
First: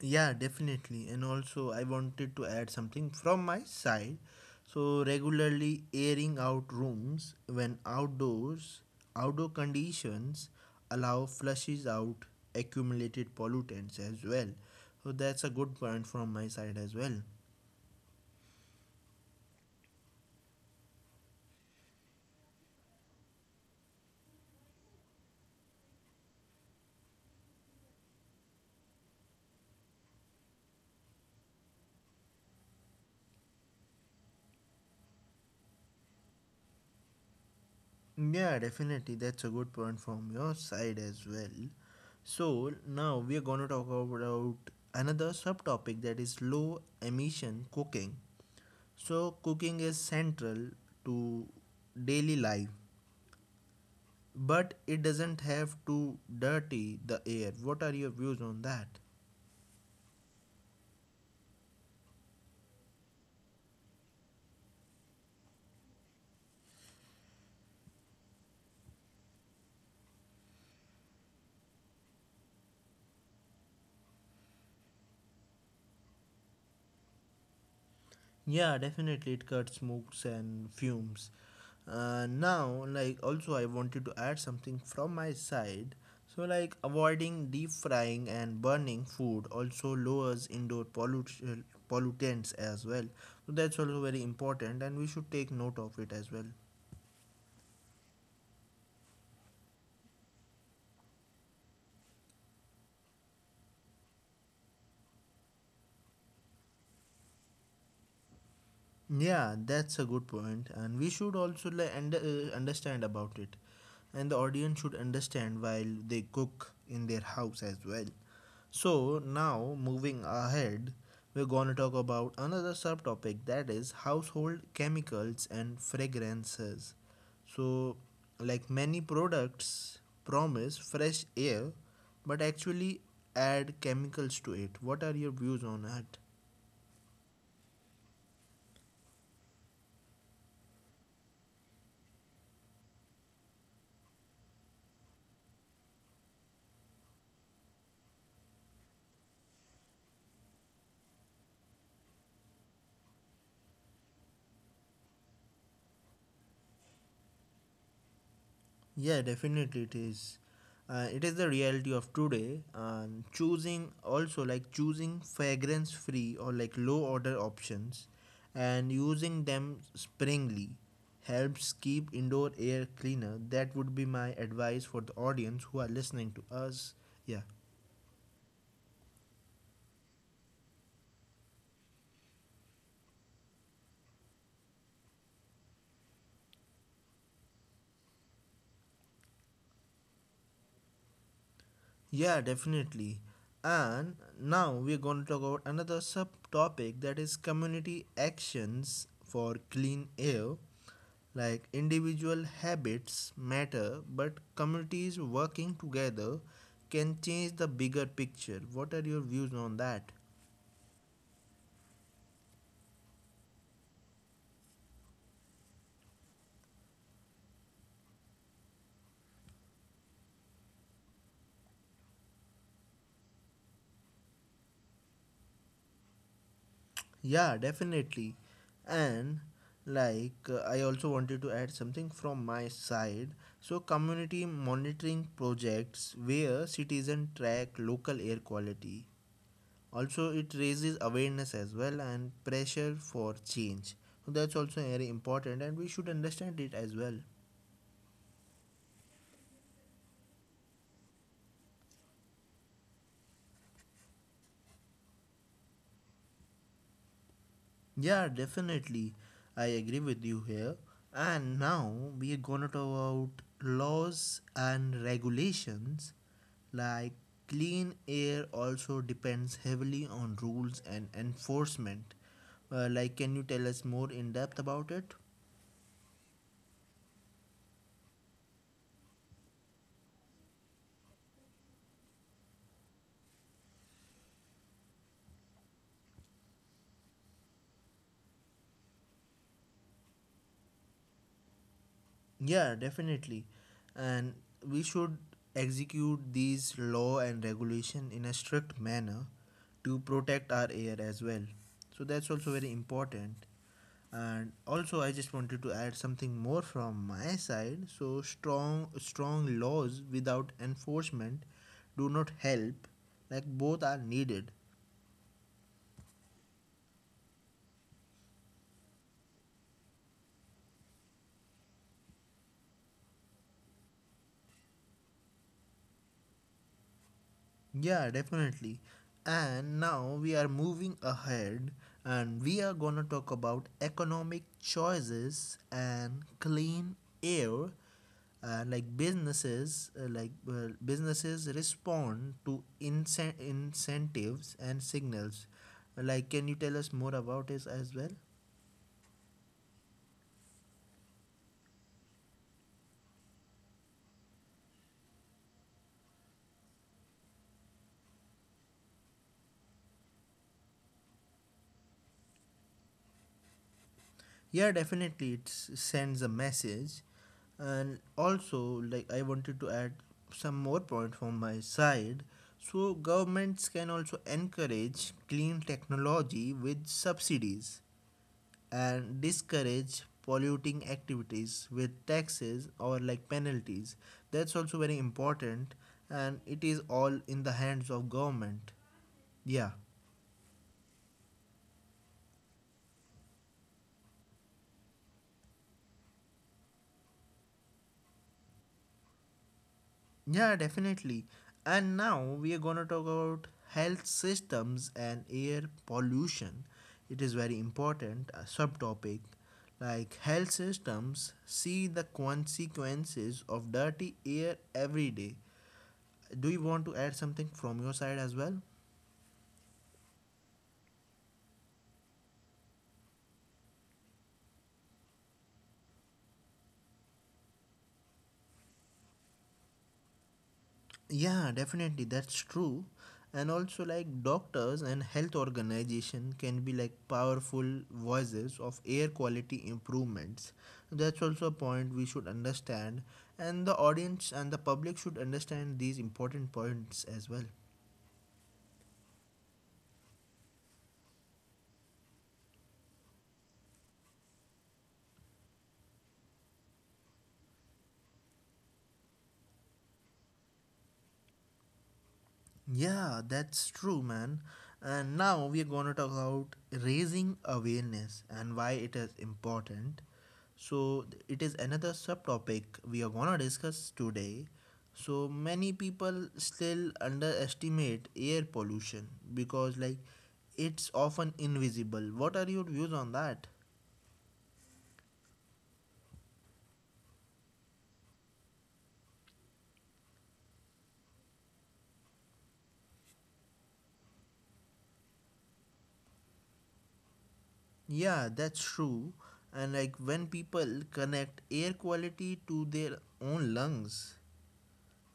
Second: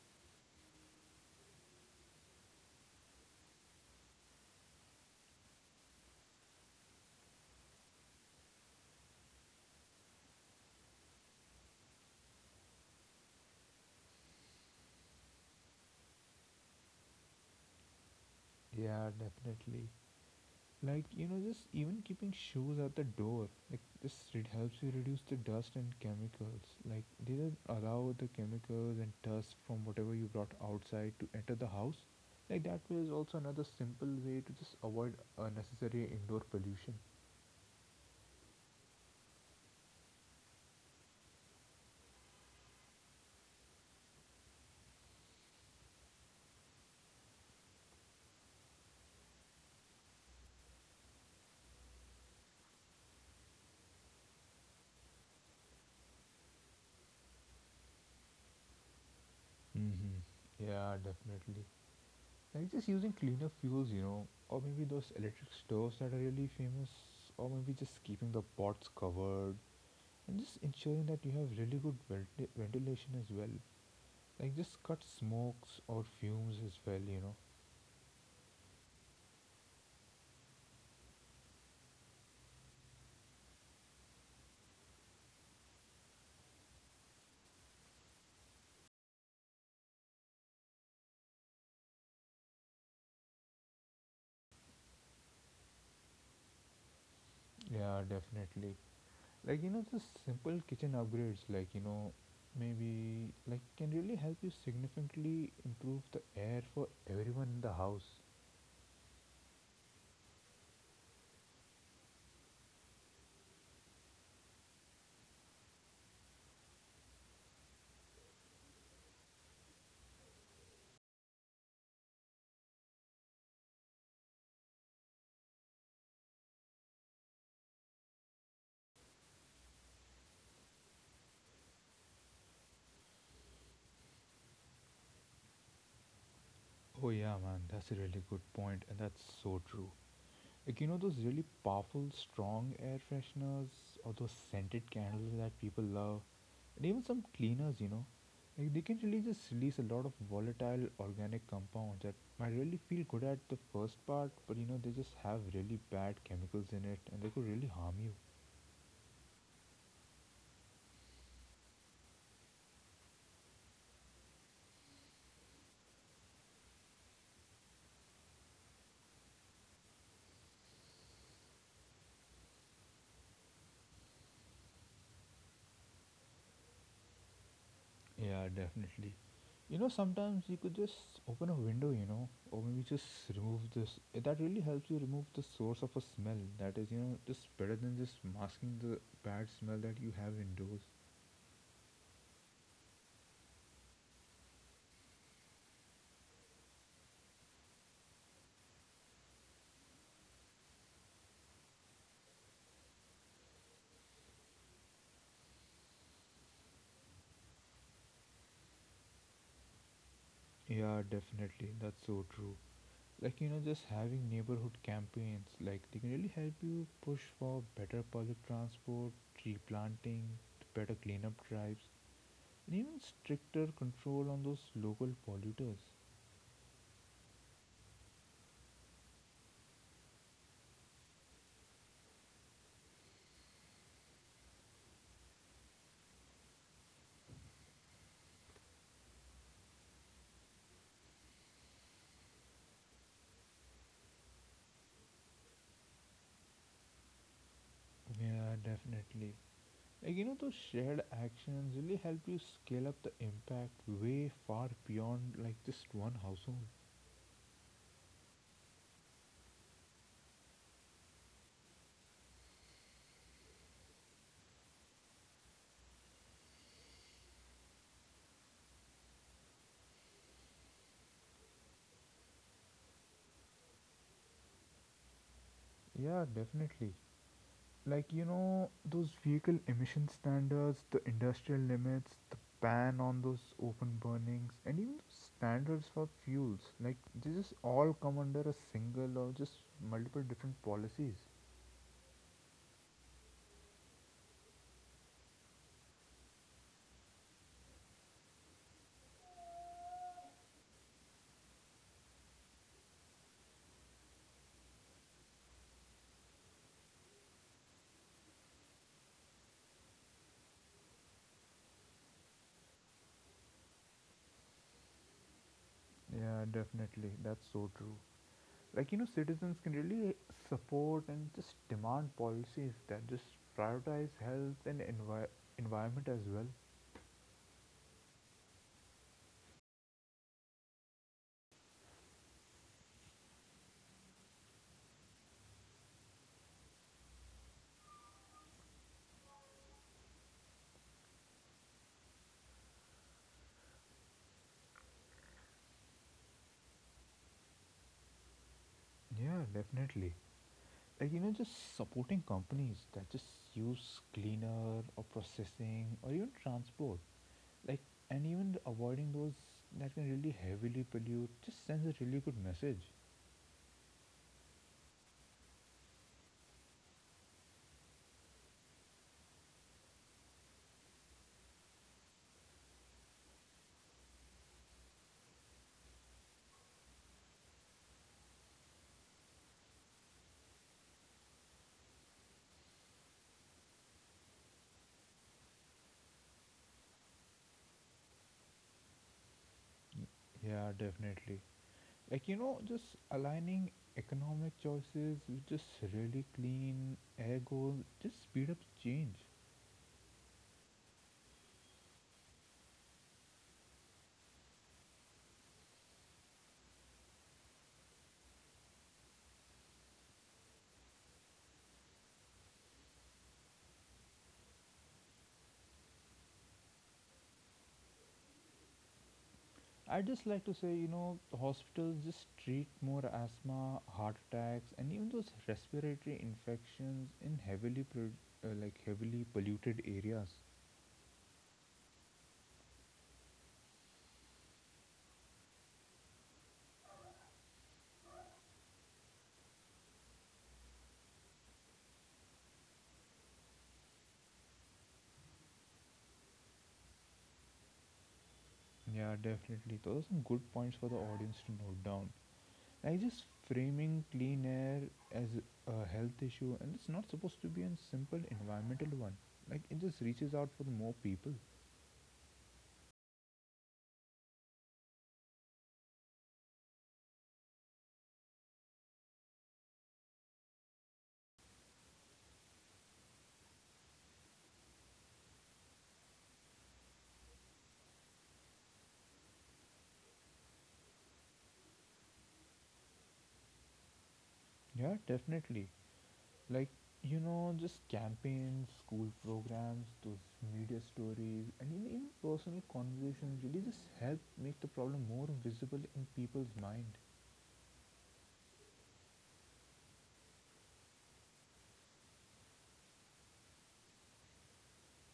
Speaker 1: Yeah, definitely. And also, I wanted to add something from my side. So, regularly airing out rooms when outdoors, outdoor conditions allow flushes out accumulated pollutants as well. So, that's a good point from my side as well.
Speaker 2: Yeah, definitely. Like, you know, just even keeping shoes at the door, like, this it helps you reduce the dust and chemicals. Like, they don't allow the chemicals and dust from whatever you brought outside to enter the house. Like, that way is also another simple way to just avoid unnecessary indoor pollution.
Speaker 1: Yeah, definitely. That's a good point from your side as well. So now we are going to talk about another subtopic that is low emission cooking. So cooking is central to daily life, but it doesn't have to dirty the air. What are your views on that?
Speaker 2: hmm Yeah, definitely. Like, just using cleaner fuels, you know, or maybe those electric stoves that are really famous, or maybe just keeping the pots covered, and just ensuring that you have really good ventilation as well. Like just cut smokes or fumes as well.
Speaker 1: Yeah, definitely it cuts smokes and fumes. Now also I wanted to add something from my side. So like avoiding deep frying and burning food also lowers pollutants as well. So that's also very important and we should take note of it as well.
Speaker 2: Yeah, definitely. Like you know, just simple kitchen upgrades, like you know, maybe like can really help you significantly improve the air for everyone in the house.
Speaker 1: Yeah, that's a good point and we should also like understand about it, and the audience should understand while they cook in their house as well. So, now moving ahead, we're going to talk about another subtopic that is household chemicals and fragrances. So, like many products promise fresh air but actually add chemicals to it. What are your views on that?
Speaker 2: Oh yeah man, that's a really good point and that's so true. Like you know those really powerful, strong air fresheners or those scented candles that people love, and even some cleaners, you know, like they can really just release a lot of volatile organic compounds that might really feel good at the first part, but you know they just have really bad chemicals in it, and they could really harm you.
Speaker 1: Yeah, definitely it is. It is the reality of today. Choosing also like choosing fragrance free or like low order options and using them sparingly helps keep indoor air cleaner. That would be my advice for the audience who are listening to us. Yeah.
Speaker 2: Yeah, definitely. You know, sometimes you could just open a window, you know, or maybe just remove this. That really helps you remove the source of a smell. That is, you know, just better than just masking the bad smell that you have indoors.
Speaker 1: Yeah, definitely. And now we're going to talk about another subtopic that is community actions for clean air. Like individual habits matter, but communities working together can change the bigger picture. What are your views on that?
Speaker 2: Yeah, definitely. That's so true. Like, you know, just having neighborhood campaigns, like, they can really help you push for better public transport, tree planting, better cleanup drives, and even stricter control on those local polluters.
Speaker 1: Yeah, definitely. And like I also wanted to add something from my side. So community monitoring projects where citizens track local air quality. Also it raises awareness as well and pressure for change. So that's also very important and we should understand it as well.
Speaker 2: Yeah, definitely. Like, you know, those shared actions really help you scale up the impact way far beyond like just one household.
Speaker 1: Yeah, definitely. I agree with you here. And now we are gonna talk about laws and regulations. Like clean air also depends heavily on rules and enforcement. Can you tell us more in depth about it?
Speaker 2: Yeah, definitely. Like, you know, those vehicle emission standards, the industrial limits, the ban on those open burnings, and even those standards for fuels, like, they just all come under a single or just multiple different policies.
Speaker 1: Yeah, definitely. And we should execute these law and regulation in a strict manner to protect our air as well. So that's also very important. And also I just wanted to add something more from my side. So strong laws without enforcement do not help. Like both are needed.
Speaker 2: Yeah, definitely. That's so true. Like you know, citizens can really support and just demand policies that just prioritize health and environment as well.
Speaker 1: Yeah, definitely. And now we are moving ahead and we are gonna talk about economic choices and clean air. And like businesses well, businesses respond to incentives and signals. Like can you tell us more about this as well?
Speaker 2: Yeah, definitely. Like you know, just supporting companies that just use cleaner or processing or even transport, like, and even avoiding those that can really heavily pollute just sends a really good message.
Speaker 1: Yeah, definitely, it sends a message, and also like I wanted to add some more point from my side. So governments can also encourage clean technology with subsidies and discourage polluting activities with taxes or like penalties. That's also very important, and it is all in the hands of government. Yeah.
Speaker 2: Y- yeah, definitely. Like, you know, just aligning economic choices with just really clean air goals just speed up change.
Speaker 1: Yeah, definitely. And now we are going to talk about health systems and air pollution. It is very important a subtopic. Like health systems see the consequences of dirty air every day. Do you want to add something from your side as well?
Speaker 2: I just like to say, you know, the hospitals just treat more asthma, heart attacks, and even those respiratory infections in heavily like heavily polluted areas.
Speaker 1: Yeah, definitely, that's true. And also, like doctors and health organization can be like powerful voices of air quality improvements. That's also a point we should understand, and the audience and the public should understand these important points as well.
Speaker 2: Yeah, definitely. Those are some good points for the audience to note down. I just framing clean air as a health issue, and it's not supposed to be a simple environmental one. Like it just reaches out for the more people.
Speaker 1: Yeah, that's true, man. And now we are going to talk about raising awareness and why it is important. So, it is another subtopic we are going to discuss today. So, many people still underestimate air pollution because, like, it's often invisible. What are your views on that?
Speaker 2: Yeah, definitely. Like you know, just campaigns, school programs, those media stories, and even personal conversations really just help make the problem more visible in people's mind.
Speaker 1: Yeah, that's true. And like when people connect air quality to their own lungs,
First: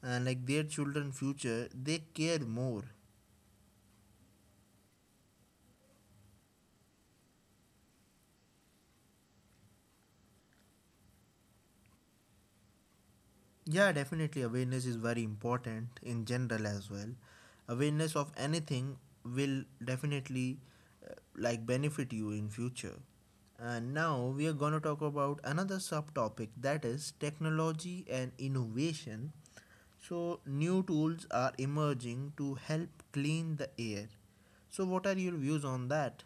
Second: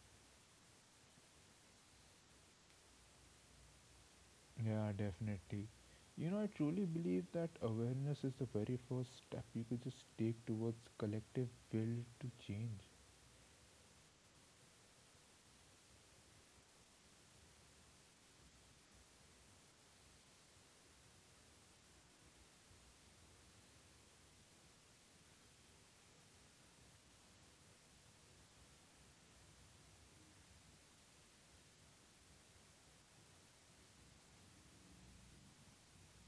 Speaker 1: and like their children future they care more.
Speaker 2: Yeah, definitely. You know, I truly believe that awareness is the very first step you could just take towards collective will to change.
Speaker 1: Yeah, definitely, awareness is very important in general as well. Awareness of anything will definitely like benefit you in future. And now we are going to talk about another subtopic, that is technology and innovation. So new tools are emerging to help clean the air. So what are your views on that?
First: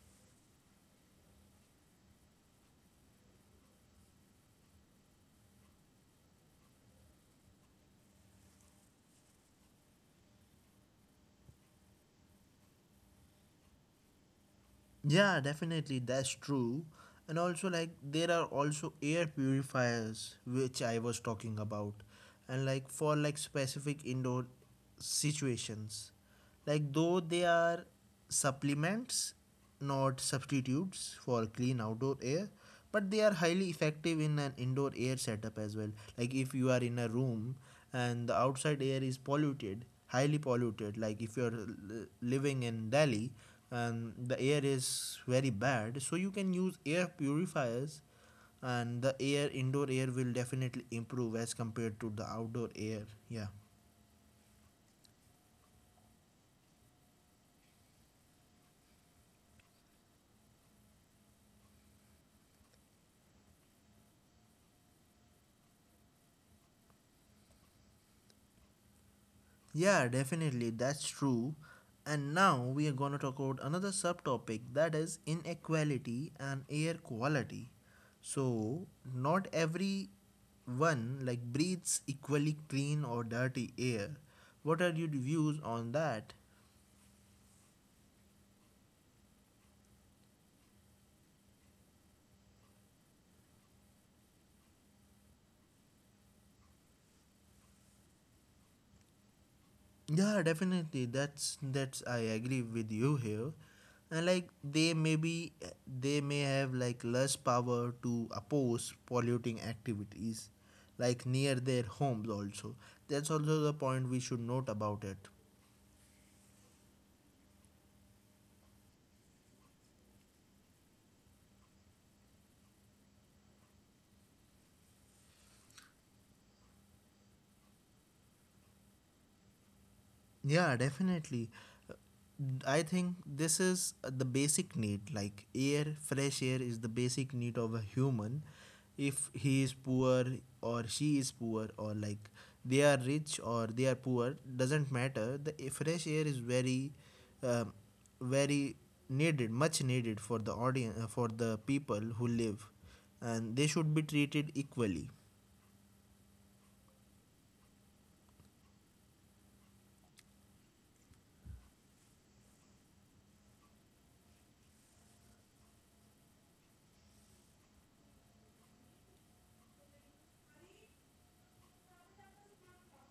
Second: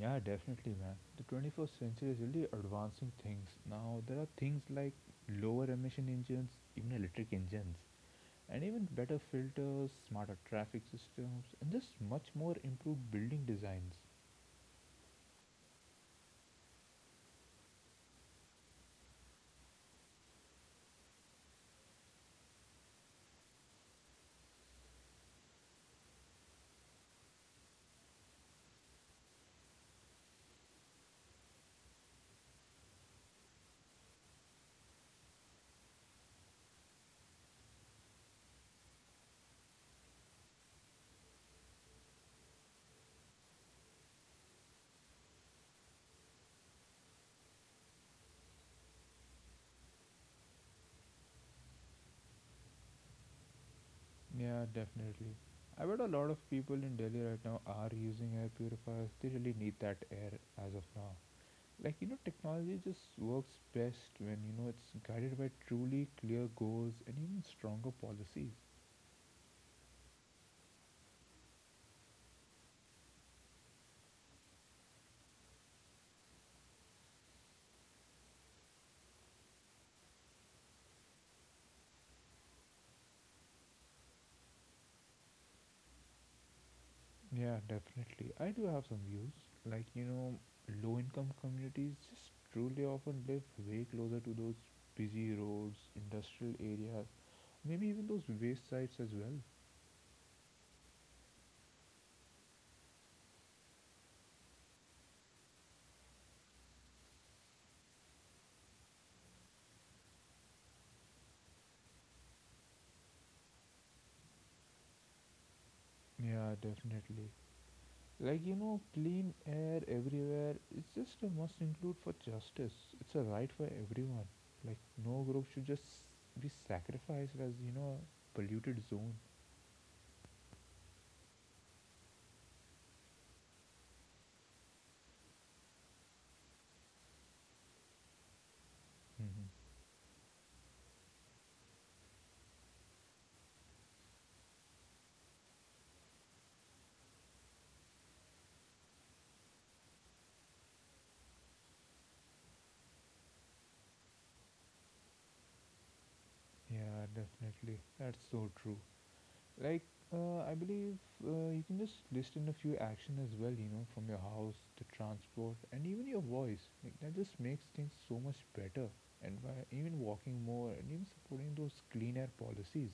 Speaker 2: Yeah, definitely, man. The 21st century is really advancing things. Now, there are things like lower emission engines, even electric engines, and even better filters, smarter traffic systems, and just much more improved building designs.
Speaker 1: Yeah, definitely, that's true. And also, like, there are also air purifiers, which I was talking about, and like for like specific indoor situations. Like, though they are supplements, not substitutes for clean outdoor air, but they are highly effective in an indoor air setup as well. Like if you are in a room and the outside air is polluted, highly polluted, like if you are living in Delhi and the air is very bad, so you can use air purifiers and the air, indoor air will definitely improve as compared to the outdoor air. Yeah.
Speaker 2: Yeah, definitely. I bet a lot of people in Delhi right now are using air purifiers. They really need that air as of now. Like, you know, technology just works best when, you know, it's guided by truly clear goals and even stronger policies.
Speaker 1: Yeah, definitely, that's true. And now we are going to talk about another subtopic, that is inequality and air quality. So, not everyone like breathes equally clean or dirty air. What are your views on that?
Speaker 2: Yeah, definitely. I do have some views. Like, you know, low income communities just truly often live way closer to those busy roads, industrial areas, maybe even those waste sites as well.
Speaker 1: Yeah, definitely. That's I agree with you here. And like they may be they may have like less power to oppose polluting activities like near their homes also. That's also the point we should note about it.
Speaker 2: Yeah, definitely. Like, you know, clean air everywhere is just a must include for justice. It's a right for everyone. Like, no group should just be sacrificed as, you know, a polluted zone.
Speaker 1: Yeah, definitely. Uh, I think this is the basic need. Like air, fresh air is the basic need of a human. If he is
Speaker 2: hmm
Speaker 1: poor or she is poor, or like they are rich or they are poor, doesn't matter. The fresh air is very, um, very needed, much needed for the audience, for the people who live, and they should be treated equally.
Speaker 2: Yeah, definitely. That's so true. Like, I believe you can just list in a few action as well, you know, from your house, the transport, and even your voice. Like, that just makes things so much better. And by even walking more and even supporting those clean air policies.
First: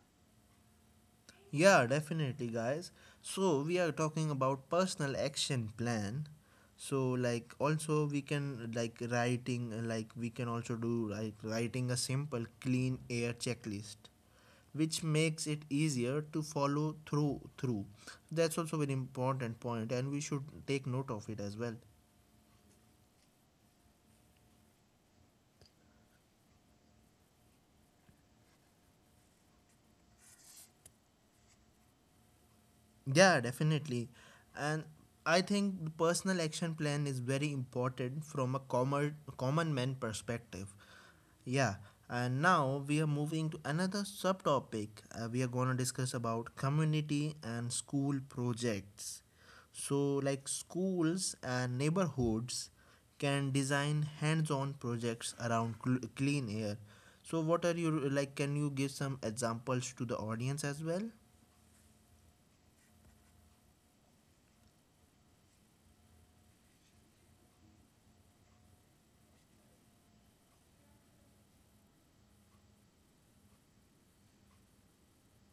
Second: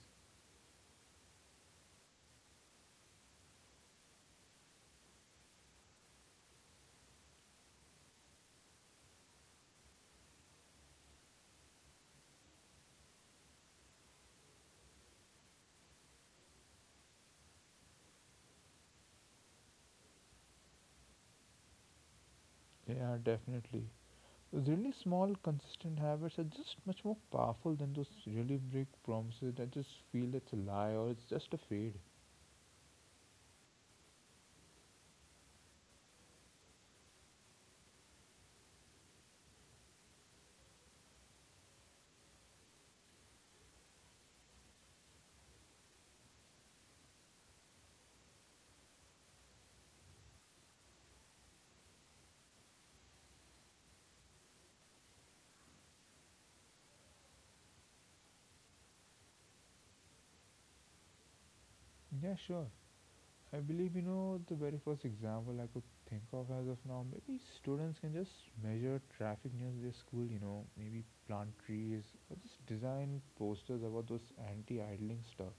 Speaker 1: Yeah, definitely, guys. So we are talking about personal action plan. So like also we can like writing like we can also do like writing a simple clean air checklist which makes it easier to follow through. That's also an important point and we should take note of it as well.
Speaker 2: Yeah, definitely. Those really small, consistent habits are just much more powerful than those really big promises that just feel it's a lie or it's just a fade.
Speaker 1: Yeah, definitely. And I think the personal action plan is very important from a common man perspective. Yeah. And now we are moving to another subtopic. We are going to discuss about community and school projects. So like schools and neighborhoods can design hands-on projects around clean air. So what are you like, can you give some examples to the audience as well?
Speaker 2: Yeah, sure. I believe you know the very first example I could think of as of now. Maybe students can just measure traffic near their school, you know, maybe plant trees or just design posters about those anti idling stuff.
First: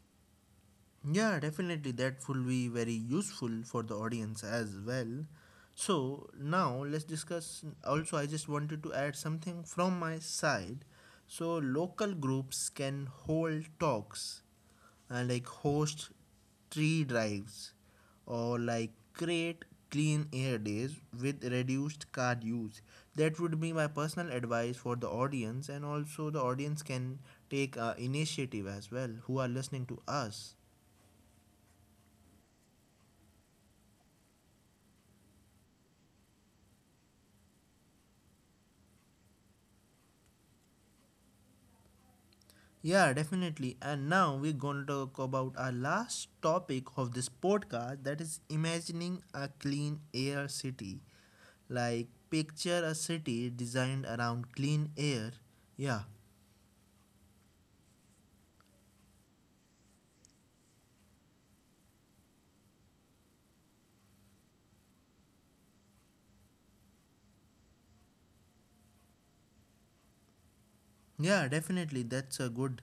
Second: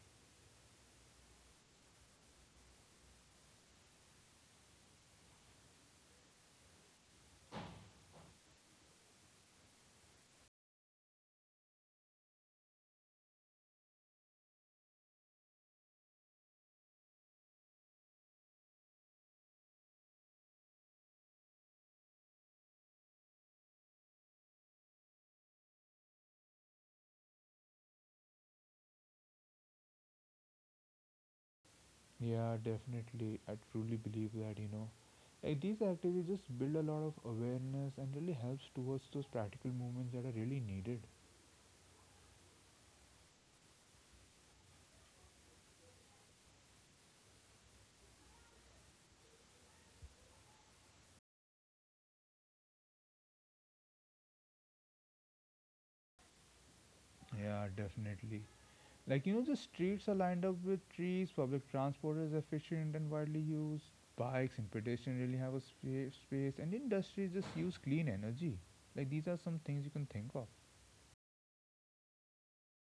Speaker 1: Yeah, definitely, that will be very useful for the audience as well. So now let's discuss, also I just wanted to add something from my side. So local groups can hold talks and like host tree drives or like create clean air days with reduced car use. That would be my personal advice for the audience, and also the audience can take initiative as well who are listening to us.
Speaker 2: Yeah, definitely. I truly believe that, you know. Like these activities just build a lot of awareness and really helps towards those practical movements that are really needed.
Speaker 1: Yeah, definitely. And now we're going to talk about our last topic of this podcast, that is imagining a clean air city. Like, picture a city designed around clean air. Yeah.
Speaker 2: Yeah, definitely. Like, you know, the streets are lined up with trees, public transport is efficient and widely used, bikes and pedestrians really have a space, and industries just use clean energy. Like, these are some things you can think of.
Speaker 1: Yeah, definitely. That's a good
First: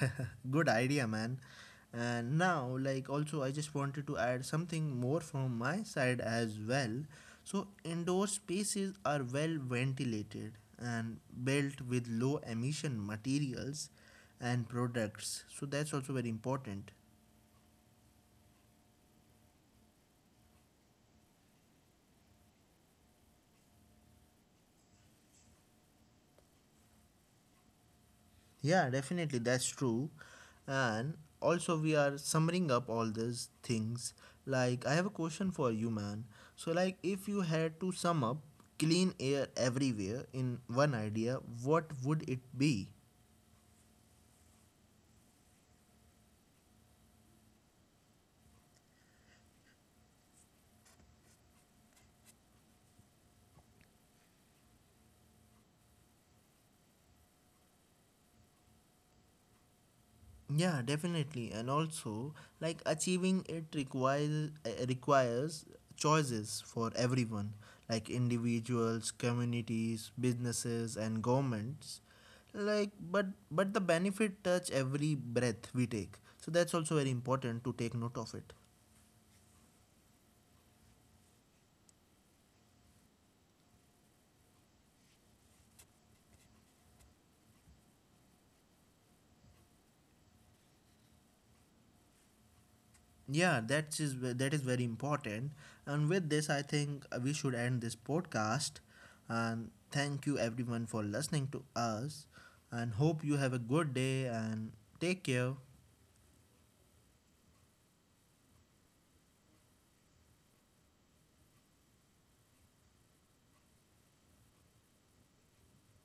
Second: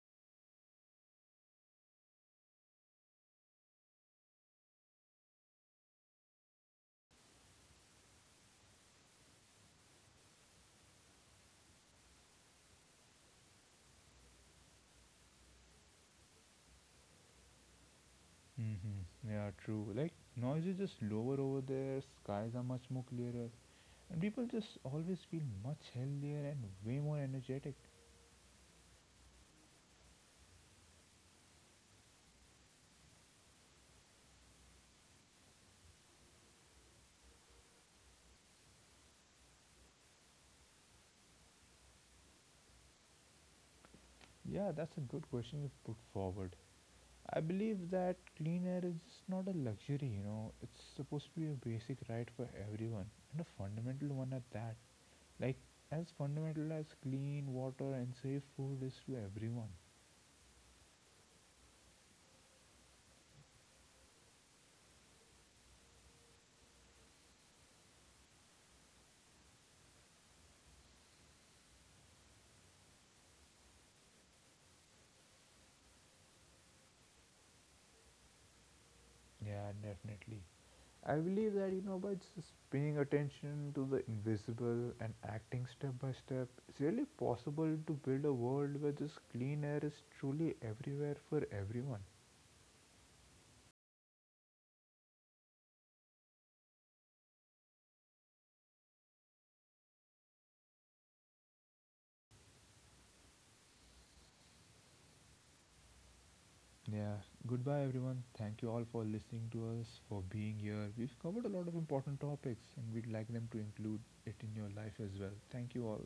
Speaker 1: good idea, man. And now like also I just wanted to add something more from my side as well. So indoor spaces are well ventilated and built with low emission materials and products. So that's also very important.
Speaker 2: Mm-hmm. Yeah, true. Like, noise is just lower over there, skies are much more clearer, and people just always feel much healthier and way more energetic.
Speaker 1: Yeah, definitely, that's true. And also, we are summing up all these things. Like, I have a question for you, man. So, like, if you had to sum up clean air everywhere in one idea, what would it be?
Speaker 2: Yeah, that's a good question you put forward. I believe that clean air is not a luxury, you know, it's supposed to be a basic right for everyone and a fundamental one at that. Like, as fundamental as clean water and safe food is to everyone.
Speaker 1: Yeah, definitely. And also, like achieving it requires requires choices for everyone, like individuals, communities, businesses and governments. Like but the benefit touch every breath we take. So that's also very important to take note of it.
Speaker 2: Yeah, definitely. I believe that, you know, by just paying attention to the invisible and acting step by step, it's really possible to build a world where just clean air is truly everywhere for everyone.
Speaker 1: Yeah, that is that is very important. And with this, I think we should end this podcast. And thank you everyone for listening to us. And hope you have a good day and take care.
Speaker 2: Yeah, goodbye everyone. Thank you all for listening to us, for being here. We've covered a lot of important topics and we'd like them to include it in your life as well. Thank you all.